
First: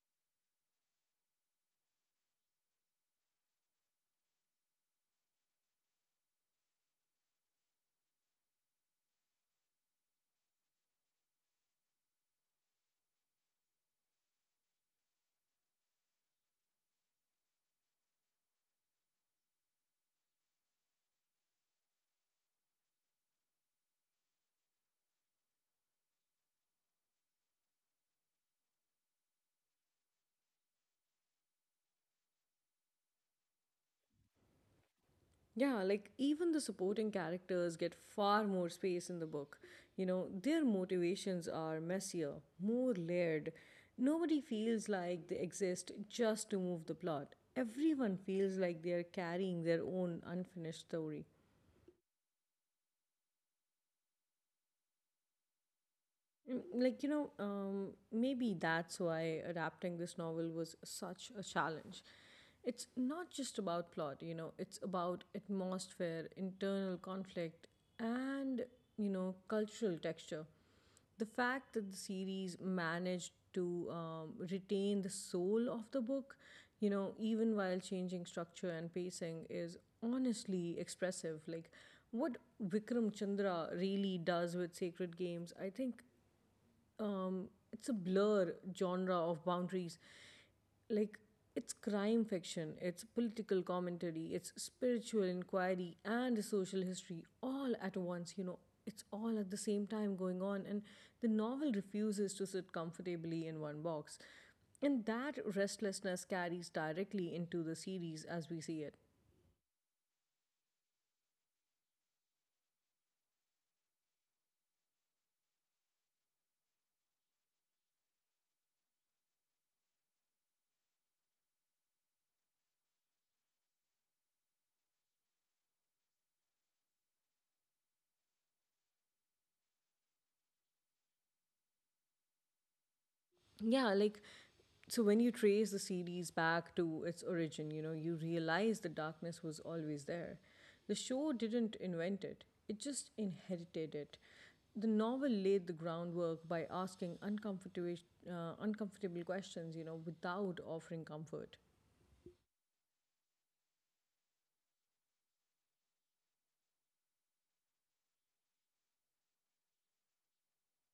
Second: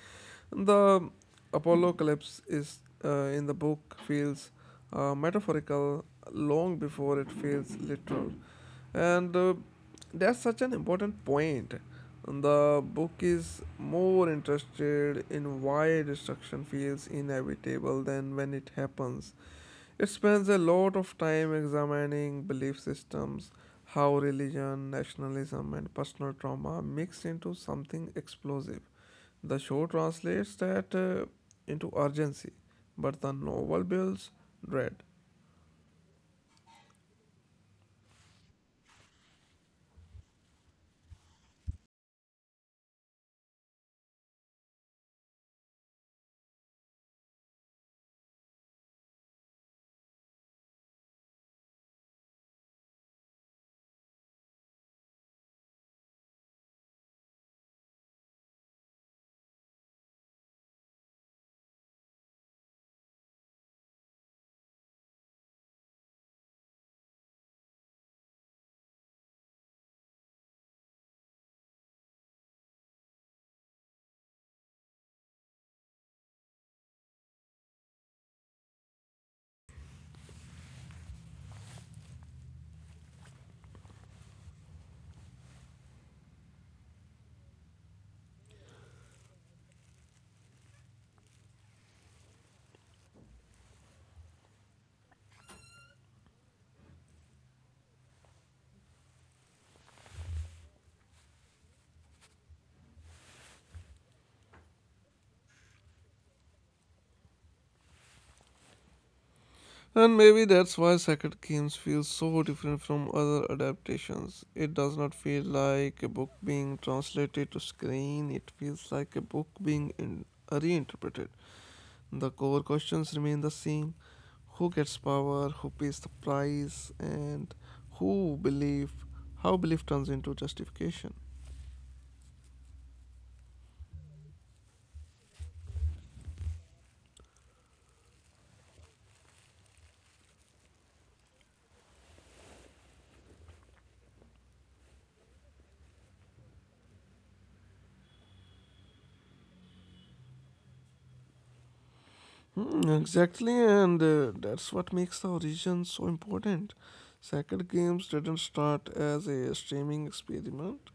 [SPEAKER 2] The Apollo collapse is in the book feels metaphorical long before it feels literal, and that's such an important point. The book is more interested in why destruction feels inevitable than when it happens. It spends a lot of time examining belief systems, how religion, nationalism, and personal trauma mix into something explosive. The show translates that into urgency, but the novel builds dread.
[SPEAKER 1] Yeah, like even the supporting characters get far more space in the book. You know, their motivations are messier, more layered. Nobody feels like they exist just to move the plot. Everyone feels like they are carrying their own unfinished story. Mm, like, you know, maybe that's why adapting this novel was such a challenge. It's not just about plot, you know, it's about atmosphere, internal conflict, and, you know, cultural texture. The fact that the series managed to retain the soul of the book, you know, even while changing structure and pacing, is honestly expressive. Like, what Vikram Chandra really does with Sacred Games, I think it's a blur genre of boundaries. Like it's crime fiction, it's political commentary, it's spiritual inquiry and social history all at once, you know, it's all at the same time going on and the novel refuses to sit comfortably in one box. And that restlessness carries directly into the series as we see it.
[SPEAKER 2] And maybe that's why Sacred Games feels so different from other adaptations. It does not feel like a book being translated to screen, it feels like a book being reinterpreted. The core questions remain the same who gets power, who pays the price, and who belief, how belief turns into justification.
[SPEAKER 1] Yeah, like so when you trace the series back to its origin, you know, you realize the darkness was always there. The show didn't invent it, it just inherited it. The novel laid the groundwork by asking uncomfortable questions, you know, without offering comfort.
[SPEAKER 2] Hmm, exactly, and that's what makes the origin so important. Sacred Games didn't start as a streaming experiment.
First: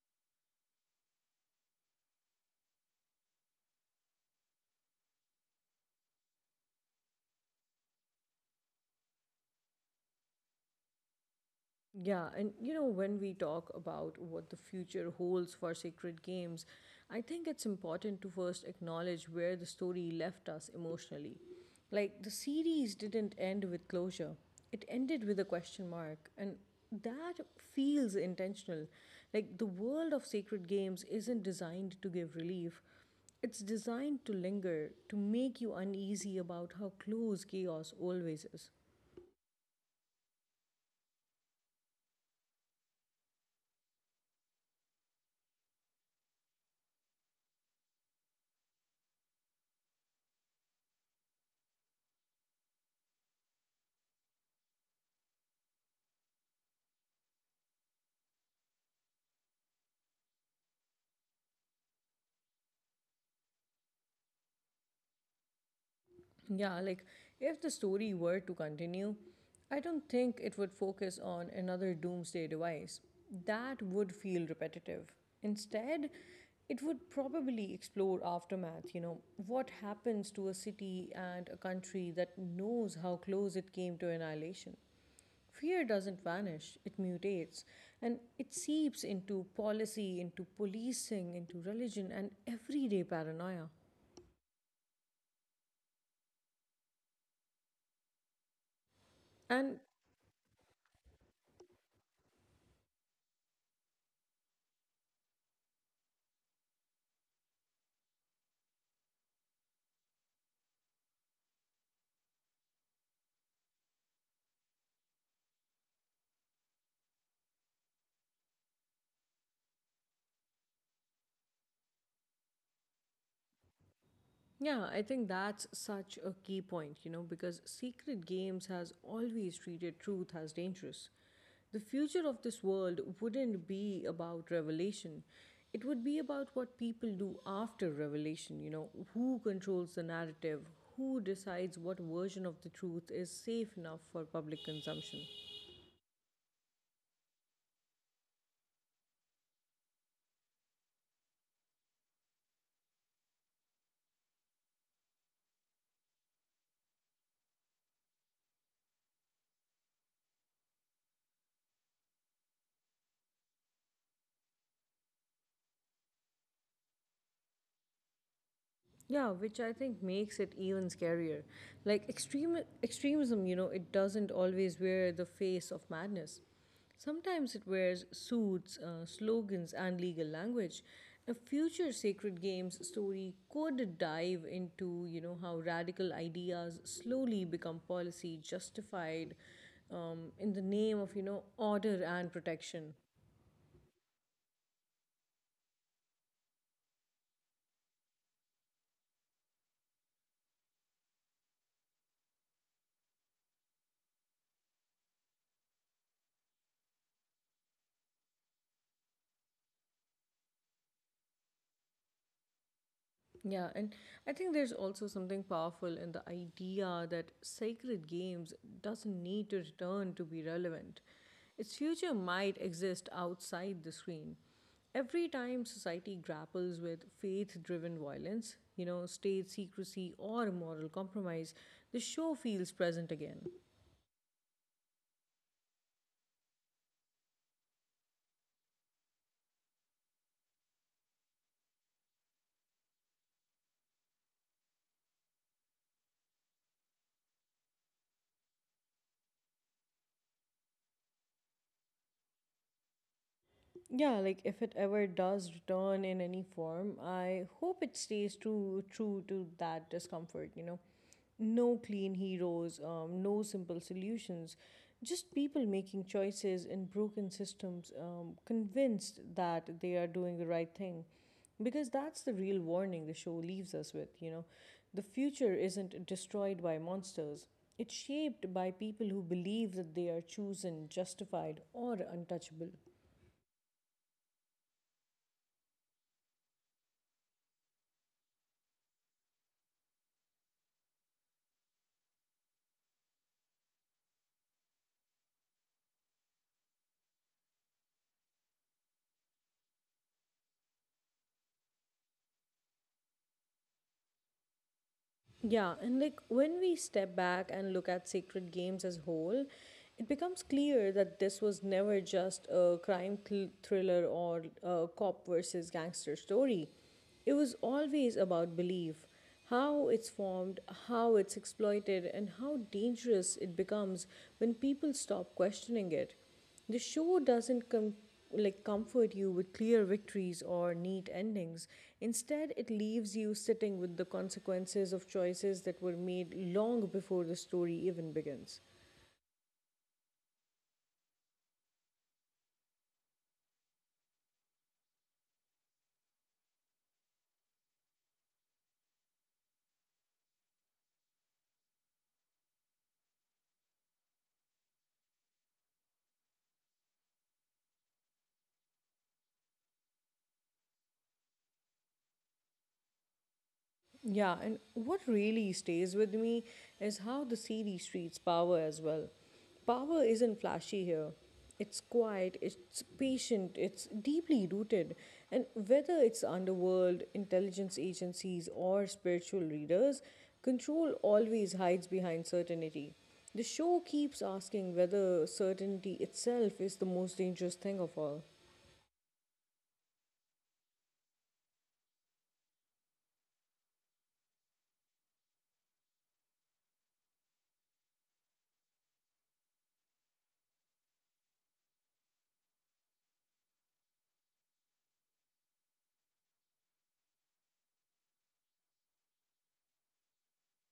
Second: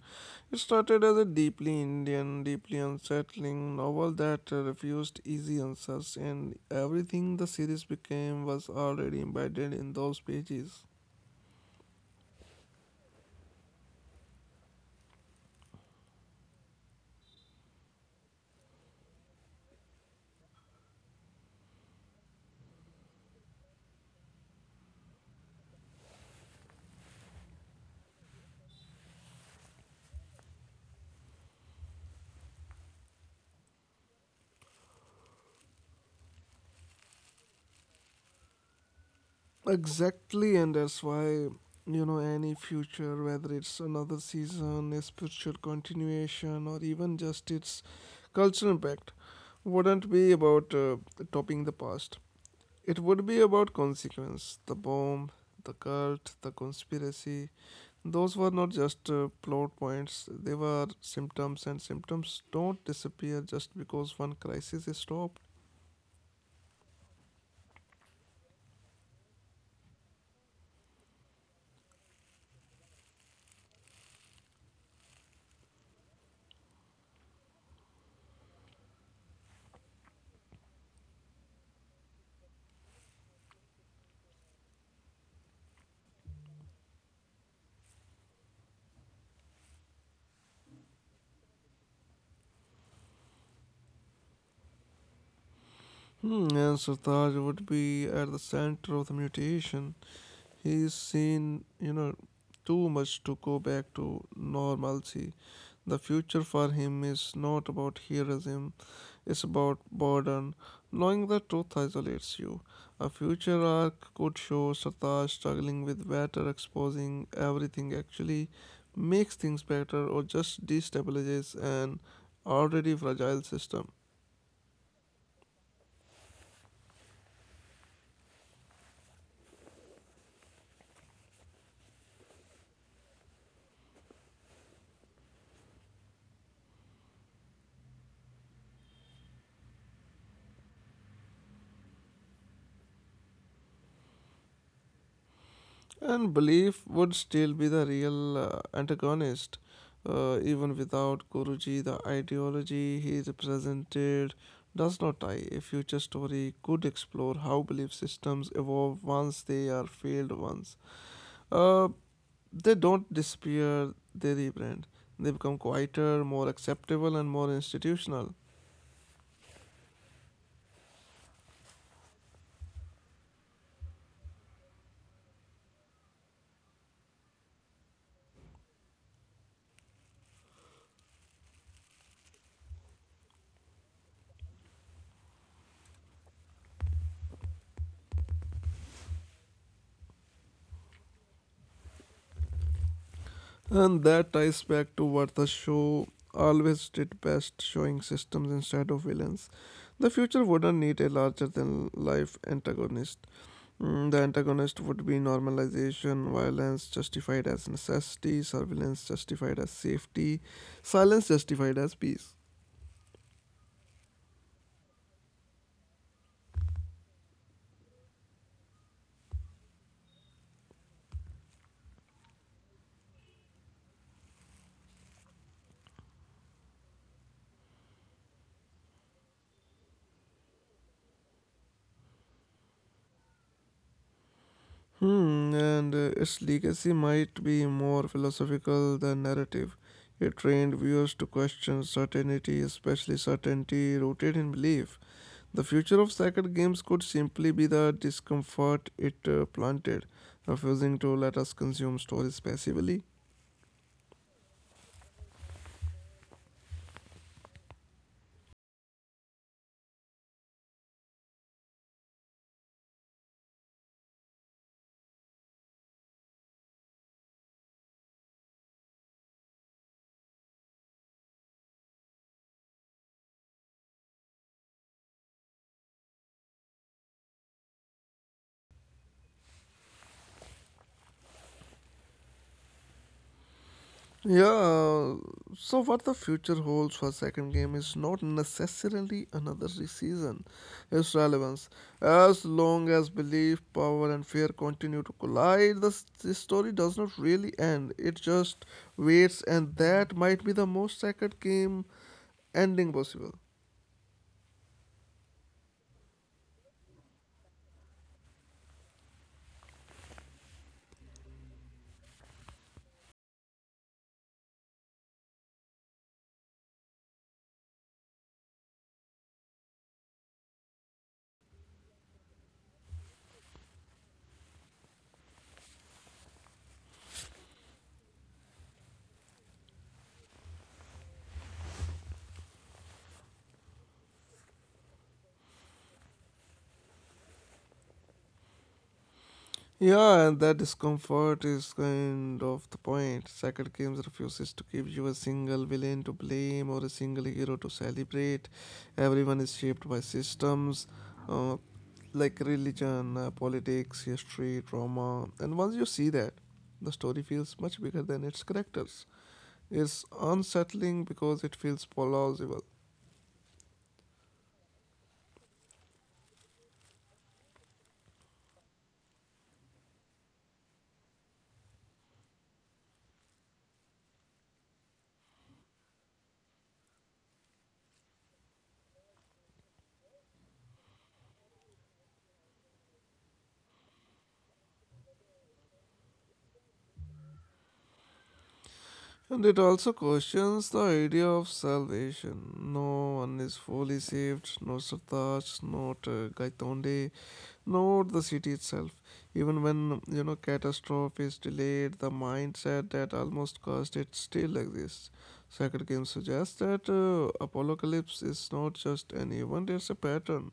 [SPEAKER 2] It started as a deeply Indian, deeply unsettling novel that refused easy answers, and everything the series became was already embedded in those pages.
[SPEAKER 1] Yeah, and you know, when we talk about what the future holds for sacred games, I think it's important to first acknowledge where the story left us emotionally. Like, the series didn't end with closure, it ended with a question mark, and that feels intentional. Like, the world of sacred games isn't designed to give relief, it's designed to linger, to make you uneasy about how close chaos always is.
[SPEAKER 2] Exactly, and that's why, you know, any future, whether it's another season, a spiritual continuation, or even just its cultural impact, wouldn't be about topping the past. It would be about consequence. The bomb, the cult, the conspiracy. Those were not just plot points, they were symptoms, and symptoms don't disappear just because one crisis is stopped.
[SPEAKER 1] Yeah, like if the story were to continue, I don't think it would focus on another doomsday device. That would feel repetitive. Instead, it would probably explore aftermath, you know, what happens to a city and a country that knows how close it came to annihilation. Fear doesn't vanish, it mutates and it seeps into policy, into policing, into religion, and everyday paranoia.
[SPEAKER 2] Hmm, and Sartaj would be at the center of the
[SPEAKER 1] And
[SPEAKER 2] mutation. He's seen, you know, too much to go back to normalcy. The future for him is not about heroism, it's about burden. Knowing the truth isolates you. A future arc could show Sartaj struggling with better exposing everything actually makes things better or just destabilizes an already fragile system.
[SPEAKER 1] yeah, I think that's such a key point, you know, because Secret Games has always treated truth as dangerous. The future of this world wouldn't be about revelation. It would be about what people do after revelation, you know, who controls the narrative, who decides what version of the truth is safe enough for public consumption.
[SPEAKER 2] And belief would still be the real antagonist. Even without Guruji, the ideology he represented does not die. A future story could explore how belief systems evolve once they are failed ones. Uh, they don't disappear, they rebrand. They become quieter, more acceptable, and more institutional.
[SPEAKER 1] Yeah, which I think makes it even scarier. Like extreme extremism, you know, it doesn't always wear the face of madness. Sometimes it wears suits, slogans, and legal language. A future Sacred Games story could dive into, you know, how radical ideas slowly become policy justified in the name of, you know, order and protection.
[SPEAKER 2] And that ties back to what the show always did best showing systems instead of villains. The future wouldn't need a larger than life antagonist. Mm, the antagonist would be normalization, violence justified as necessity, surveillance justified as safety, silence justified as peace.
[SPEAKER 1] Yeah, and I think there's also something powerful in the idea that sacred games doesn't need to return to be relevant. Its future might exist outside the screen. Every time society grapples with faith driven violence, you know, state secrecy or moral compromise, the show feels present again.
[SPEAKER 2] Hmm, and its legacy might be more philosophical than narrative. It trained viewers to question certainty, especially certainty rooted in belief. The future of sacred games could simply be the discomfort it planted, refusing to let us consume stories passively.
[SPEAKER 1] Yeah, like if it ever does return in any form, I hope it stays true to that discomfort, you know. No clean heroes, no simple solutions, just people making choices in broken systems, convinced that they are doing the right thing. Because that's the real warning the show leaves us with, you know. The future isn't destroyed by monsters. It's shaped by people who believe that they are chosen, justified, or untouchable.
[SPEAKER 2] Yeah, so what the future holds for second game is not necessarily another season. Its relevance, as long as belief, power, and fear continue to collide, the story does not really end. It just waits, and that might be the most sacred game ending possible.
[SPEAKER 1] Yeah, and like when we step back and look at Sacred Games as whole, it becomes clear that this was never just a crime thriller or a cop versus gangster story. It was always about belief, how it's formed, how it's exploited, and how dangerous it becomes when people stop questioning it. The show doesn't like comfort you with clear victories or neat endings. Instead, it leaves you sitting with the consequences of choices that were made long before the story even begins.
[SPEAKER 2] Yeah, and that discomfort is kind of the point. Sacred Games refuses to give you a single villain to blame or a single hero to celebrate. Everyone is shaped by systems uh, like religion, politics, history, trauma. And once you see that, the story feels much bigger than its characters. It's unsettling because it feels plausible.
[SPEAKER 1] Yeah, and what really stays with me is how the series treats power as well. Power isn't flashy here. It's quiet, it's patient, it's deeply rooted. And whether it's underworld, intelligence agencies, or spiritual leaders, control always hides behind certainty. The show keeps asking whether certainty itself is the most dangerous thing of all.
[SPEAKER 2] And it also questions the idea of salvation. No one is fully saved, no Sartaj, not Gaitonde, not the city itself. Even when, you know, catastrophe is delayed, the mindset that almost caused it still exists. Sacred Game suggests that apocalypse is not just an event, it's a pattern.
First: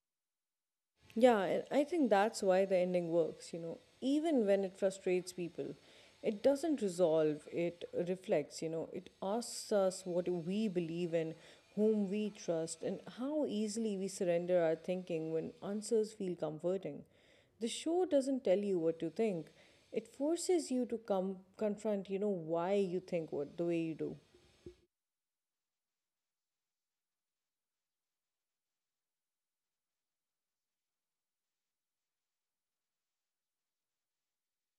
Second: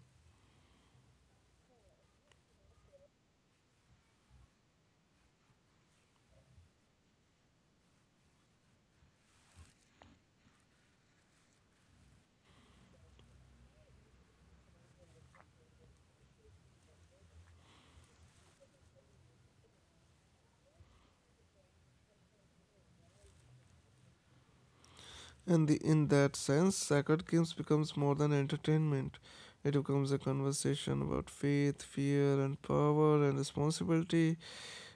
[SPEAKER 1] Yeah, and I think that's why the ending works, you know. Even when it frustrates people, it doesn't resolve, it reflects, you know. It asks us what we believe in, whom we trust, and how easily we surrender our thinking when answers feel comforting. The show doesn't tell you what to think. It forces you to come confront, you know, why you think what the way you do.
[SPEAKER 2] In that sense, Sacred Games becomes more than entertainment. It becomes a conversation about faith, fear, and power and responsibility.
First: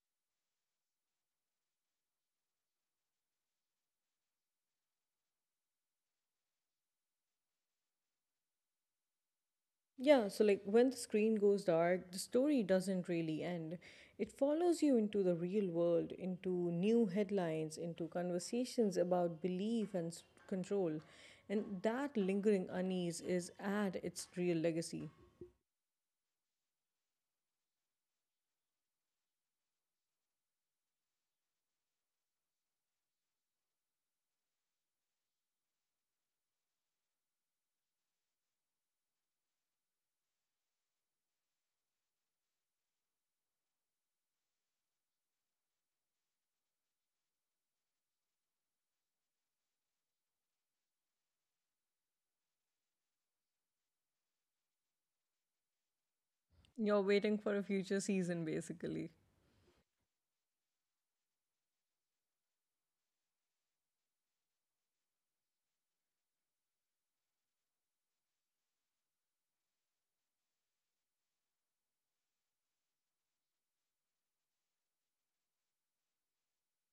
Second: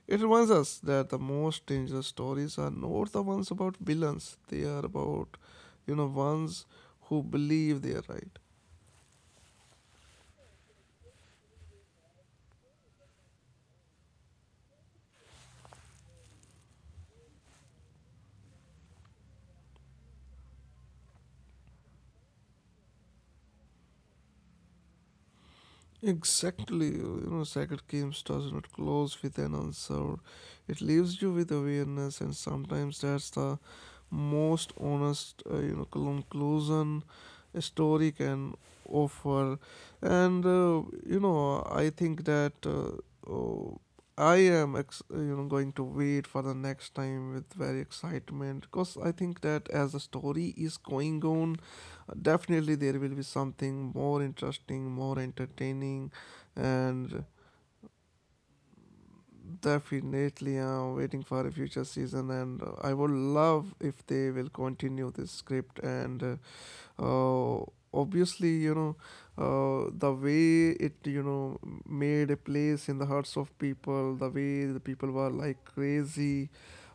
[SPEAKER 2] It reminds us that the most dangerous stories are not the ones about villains, they are about, you know, ones who believe they are right.
[SPEAKER 1] Yeah, so like when the screen goes dark, the story doesn't really end. It follows you into the real world, into new headlines, into conversations about belief and control. And that lingering unease is at its real legacy.
[SPEAKER 2] Exactly, you know, Sacred Games does not close with an answer. It leaves you with awareness, and sometimes that's the most honest, you know, conclusion a story can offer. And you know, I think that oh, I am, you know, going to wait for the next time with very excitement because I think that as the story is going on definitely there will be something more interesting, more entertaining,
[SPEAKER 1] You're
[SPEAKER 2] and
[SPEAKER 1] waiting for a future season, basically.
[SPEAKER 2] definitely I'm waiting for a future season, and I would love if they will continue this script. And uh, obviously, you know, the way it, you know, made a place in the hearts of people, the way the people were like crazy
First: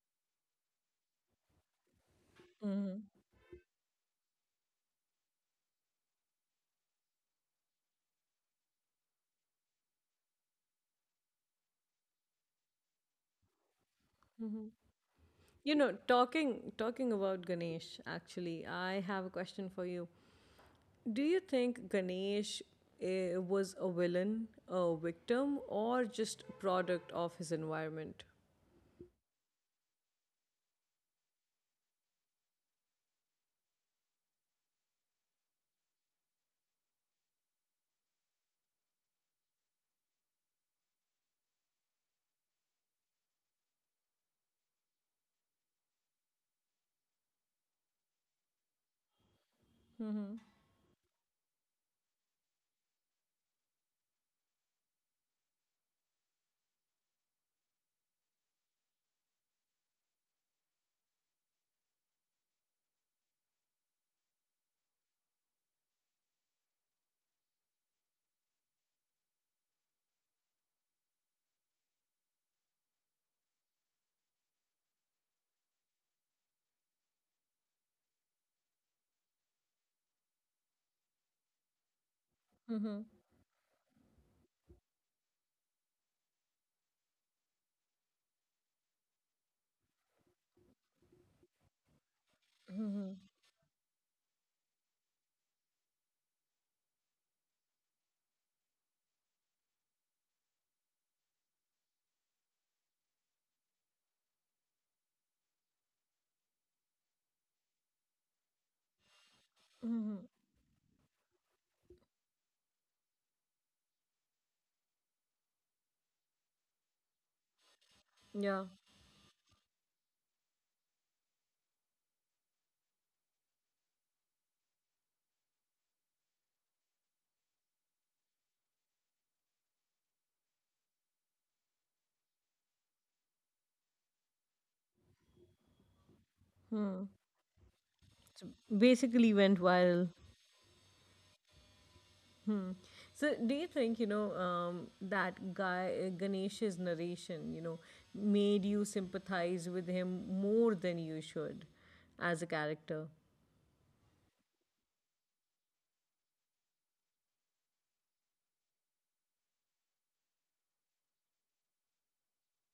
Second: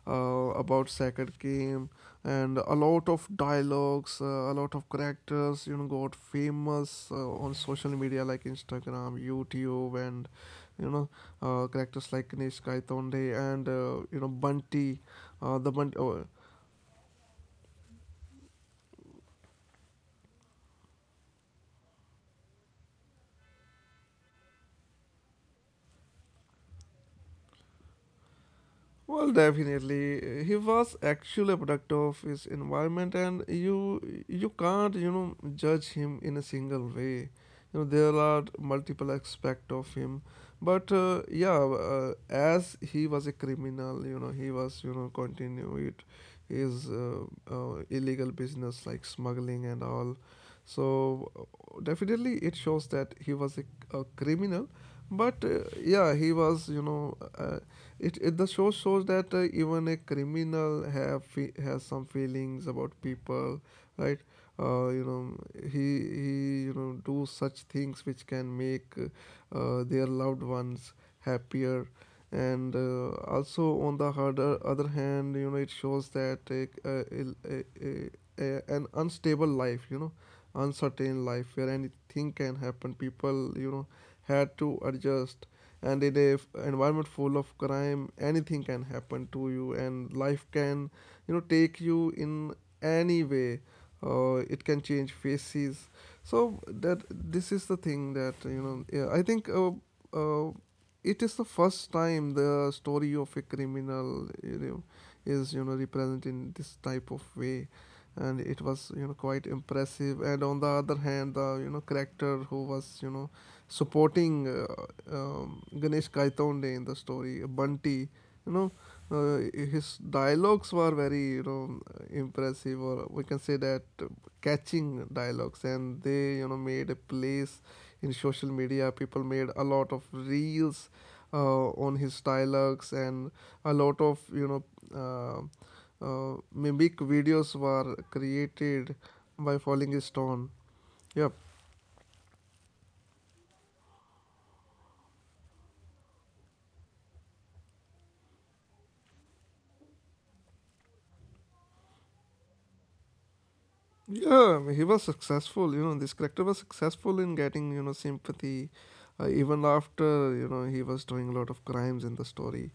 [SPEAKER 2] about second game, and a lot of dialogues, a lot of characters, you know, got famous on social media like Instagram, YouTube, and, you know, characters like Kanishkai Tonde and, you know, Bunty, the
[SPEAKER 1] You
[SPEAKER 2] Bunty,
[SPEAKER 1] know,
[SPEAKER 2] oh.
[SPEAKER 1] talking about Ganesh, actually, I have a question for you. Do you think Ganesh was a villain, a victim, or just a product of his environment?
[SPEAKER 2] Well, definitely, he was actually a product of his environment, and you can't, you know, judge him in a single way. You know, there are multiple aspects of him, but yeah, as he was a criminal, you know, he was, you know, continued his illegal business like smuggling and all. So definitely, it shows that he was a criminal, but yeah, he was, you know, it, the show shows that even a criminal has some feelings about people, right? You know, he, you know, do such things which can make their loved ones happier. And also, on the harder other hand, you know, it shows that an unstable life, you know, uncertain life, where anything can happen, people, you know, had to adjust. And in a environment full of crime, anything can happen to you, and life can, you know, take you in any way. It can change faces. So that this is the thing that, you know, yeah, I think uh, it is the first time the story of a criminal, you know, is, you know, represented in this type of way, and it was, you know, quite impressive. And on the other hand, the, you know, character who was, you know, supporting Ganesh Kaitonde in the story, Bunty. You
[SPEAKER 1] Yeah.
[SPEAKER 2] know, his dialogues were very, you know, impressive, or we can say that catching dialogues, and they, you know, made a place in social media. People made a lot of reels on his dialogues, and a lot of, you know. Uh, Mimic
[SPEAKER 1] Hmm.
[SPEAKER 2] videos were
[SPEAKER 1] So
[SPEAKER 2] created
[SPEAKER 1] basically went
[SPEAKER 2] by falling
[SPEAKER 1] viral.
[SPEAKER 2] stone. Yep.
[SPEAKER 1] So, do you think, you know, that guy, Ganesh's narration, you know, made you sympathize with him more than you should as a character?
[SPEAKER 2] Yeah, he was successful. You know, this character was successful in getting, you know, sympathy, even after, you know, he was doing a lot of crimes in the story,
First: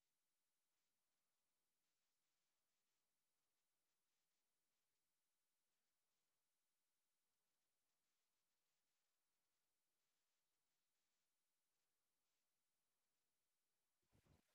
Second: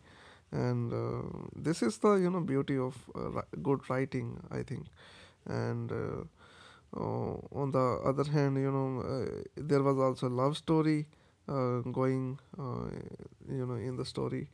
[SPEAKER 2] and this is the, you know, beauty of good writing, I think, and. On the other hand, you know, there was also love story going, you know, in the story,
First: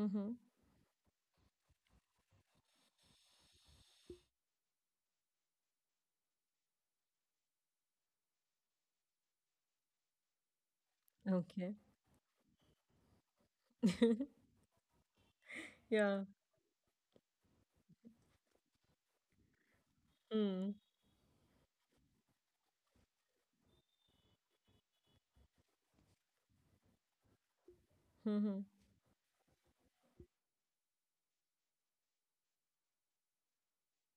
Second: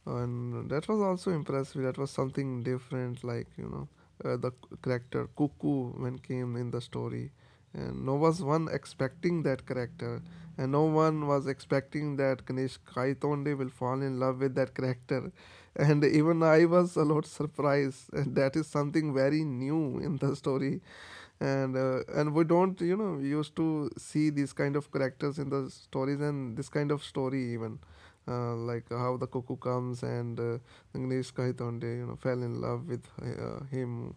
[SPEAKER 1] Mm-hmm.
[SPEAKER 2] and that was also impressive. That was something different, like, you know, the character Cuckoo when came in the story, and no was one expecting that character, and no one was
[SPEAKER 1] Okay.
[SPEAKER 2] expecting that Kanishk Kaitonde will fall in love with that character, and
[SPEAKER 1] Yeah.
[SPEAKER 2] even I was a lot surprised. And that is something very new in the
[SPEAKER 1] Hmm.
[SPEAKER 2] story and we don't used to see these kind of characters in the stories and this kind of story even like how the cuckoo comes and Agnieszka Hitonde fell in love with him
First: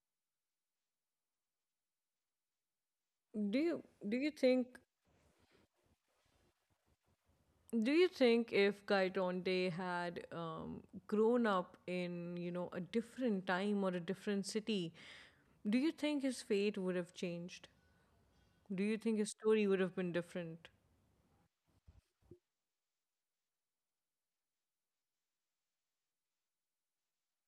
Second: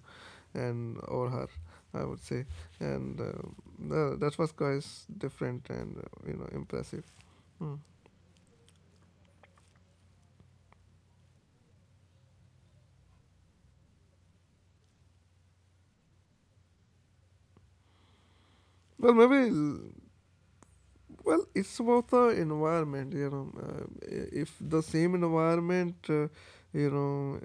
[SPEAKER 2] and or her, I would say. and uh,
[SPEAKER 1] Do you do you
[SPEAKER 2] that was
[SPEAKER 1] think
[SPEAKER 2] quite different and impressive. Hmm.
[SPEAKER 1] Do you think if Guy Tonde had grown up in, you know, a different time or a different city, do you think his fate would have changed? Do you
[SPEAKER 2] Well,
[SPEAKER 1] think his
[SPEAKER 2] maybe.
[SPEAKER 1] story would have been different?
[SPEAKER 2] Well, it's about the environment, you know. If the same environment, you know,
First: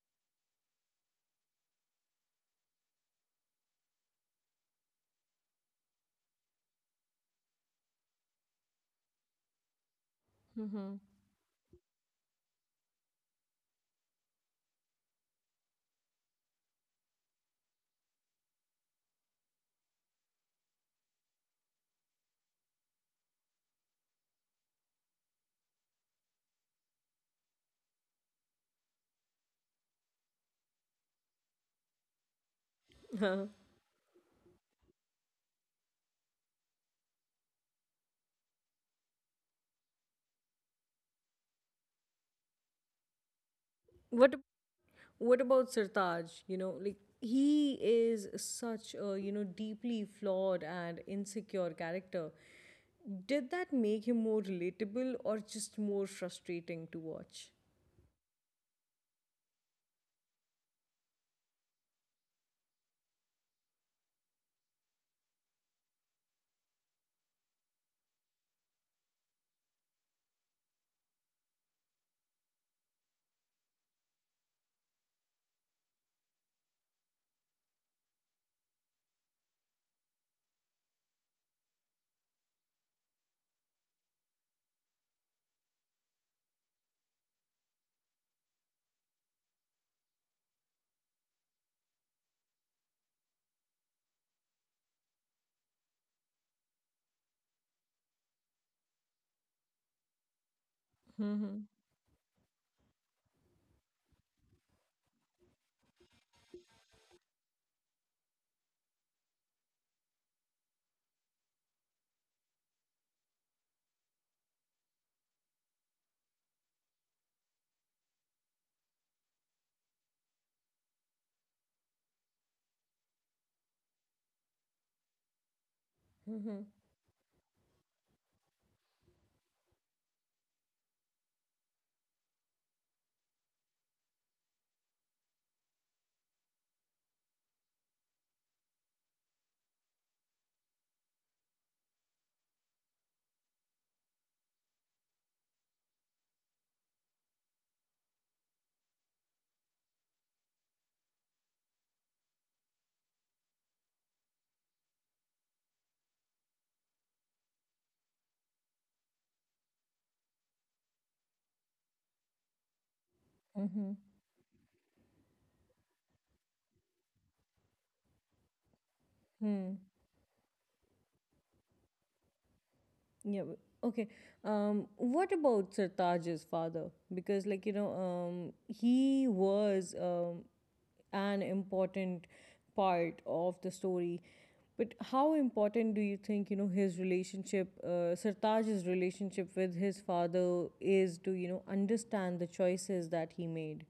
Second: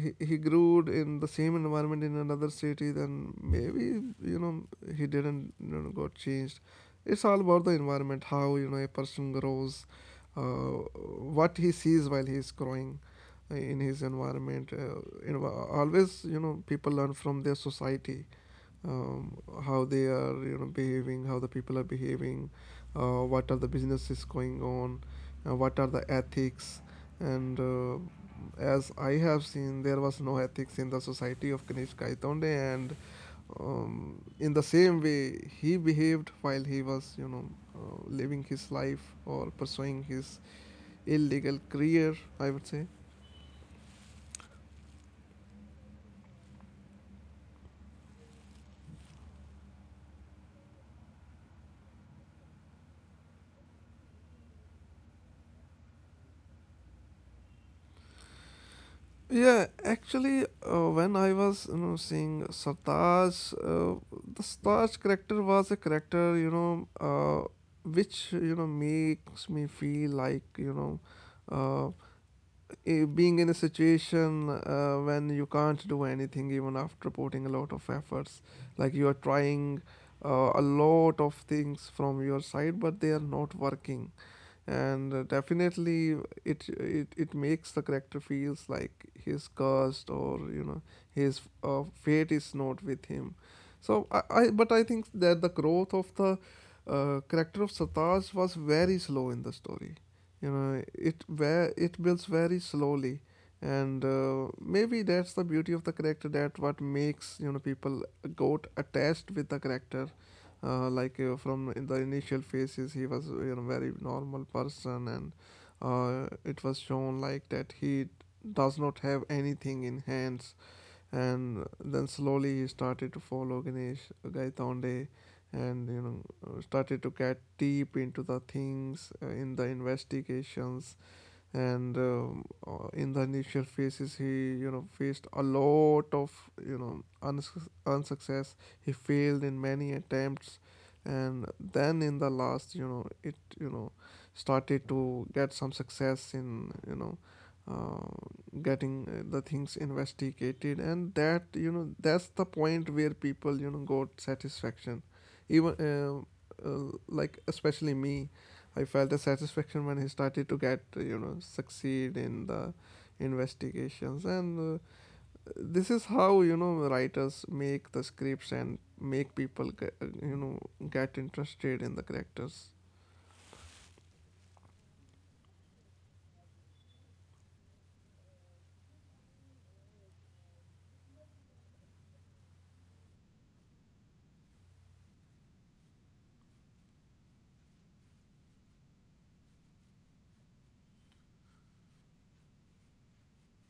[SPEAKER 2] he grew in the same environment in another city, then maybe, you know, he didn't, you know, got changed. It's all about the environment, how, you know, a person grows, uh,
[SPEAKER 1] Mm-hmm.
[SPEAKER 2] what he sees while he's growing in his environment. You know, Always, you know, people learn from their society, um, how they are, you know, behaving, how the people are behaving, what are the businesses going on, what are the ethics, and as I have seen there was no ethics in the society of Kanish Kaitonde. And in the same way he behaved while he was, you know, living his life or pursuing his illegal career, I would say.
[SPEAKER 1] what ab- What about Sirtaj? You know, like he is such a you know deeply flawed and insecure character. Did that make him more relatable or just more frustrating to watch?
[SPEAKER 2] Yeah, actually, when I was, you know, seeing Sartaj, the Sartaj character was a character, which, you know, makes me feel like, uh, being in a situation when you can't do anything even after putting a lot of efforts, like you are trying a lot of things from your side but they are not working. And definitely it makes the character feels like he's cursed, or, you know, his fate is not with him. So I but I think that the growth of the character of Sataj was very slow in the story, you know, it where it builds very slowly. And maybe that's the beauty of the character, that what makes, you know, people got attached with the character. From in the initial phases he was, you know, very normal person, and it was shown like that he does not have anything in hands. And then slowly he started to follow Ganesh Gaitonde, and, you know, started to get deep into the things, in the investigations. And In the initial phases he, you know, faced a lot of, unsuccess, he failed in many attempts. And then in the last, you know, it, you know, started to get some success in, you know, uh, getting the things investigated, and that, you know, that's the point where people, you know, got satisfaction even. Uh, like Especially me, I felt the satisfaction when he started to, get you know, succeed in the investigations. And This is how, you know, writers make the scripts and make
[SPEAKER 1] Hmm.
[SPEAKER 2] people get, you know, get interested in the characters.
[SPEAKER 1] Yeah. Okay. What about Sartaj's father? Because, like, you know, he was an important part of the story. But how important do you think, you know, his relationship, Sartaj's relationship with his father is to, you know, understand the choices that he made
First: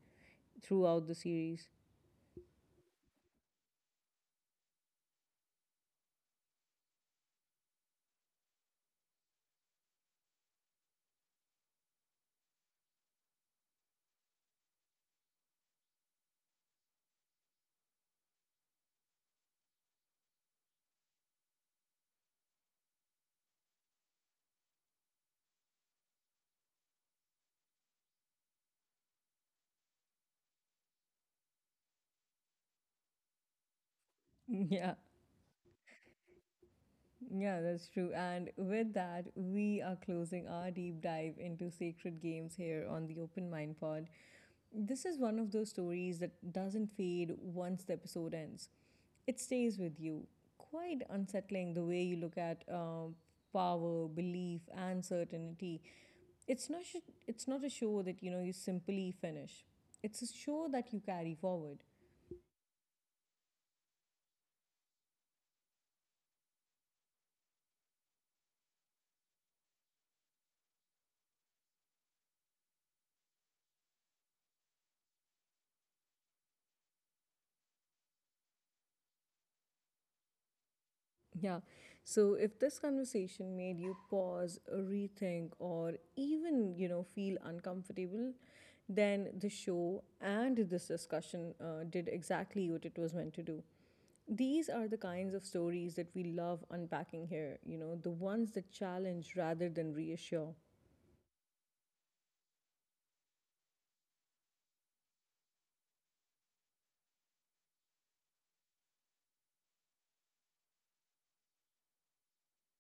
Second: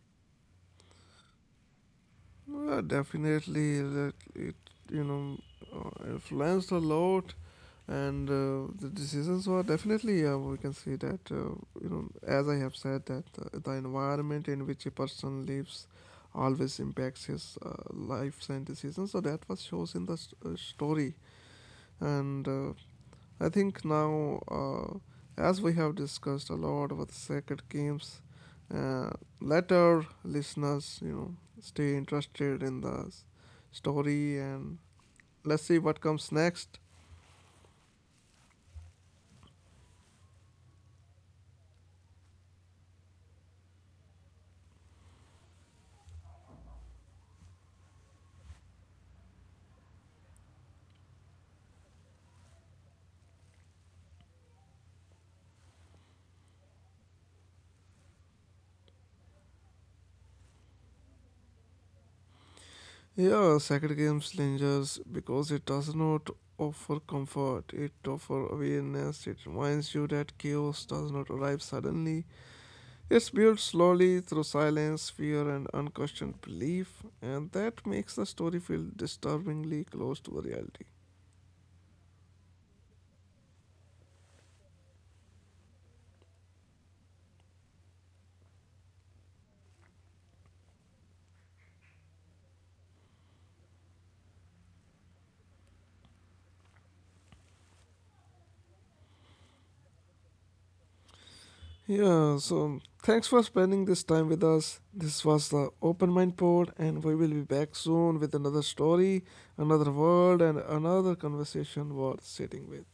[SPEAKER 1] throughout the series?
[SPEAKER 2] Well, definitely, it you know influenced a lot, and the decisions were definitely, we can see that, as I have said that, the environment in which a person lives always impacts his lives and decisions. So that was shows in the s story. And I think now, as we have discussed a lot about the Sacred Games, uh, let our listeners, you know, stay interested in the story, and
[SPEAKER 1] Yeah.
[SPEAKER 2] let's see what comes next.
[SPEAKER 1] Yeah, that's true. And with that, we are closing our deep dive into sacred games here on the Open Mind Pod. This is one of those stories that doesn't fade once the episode ends, it stays with you. Quite unsettling the way you look at power, belief, and certainty. It's not a show that you know you simply finish. It's a show that you carry forward.
[SPEAKER 2] Yeah, Sacred Games lingers because it does not offer comfort, it offers awareness. It reminds you that chaos does not arrive suddenly. It's built slowly through silence, fear, and unquestioned belief, and that makes the story feel disturbingly close to the reality.
[SPEAKER 1] Yeah. So if this conversation made you pause, rethink, or even, you know, feel uncomfortable, then the show and this discussion did exactly what it was meant to do. These are the kinds of stories that we love unpacking here, you know, the ones that challenge rather than reassure.
[SPEAKER 2] Yeah, so thanks for spending this time with us. This was the Open Mind Pod, and we will be back soon with another story, another world, and another conversation worth sitting with.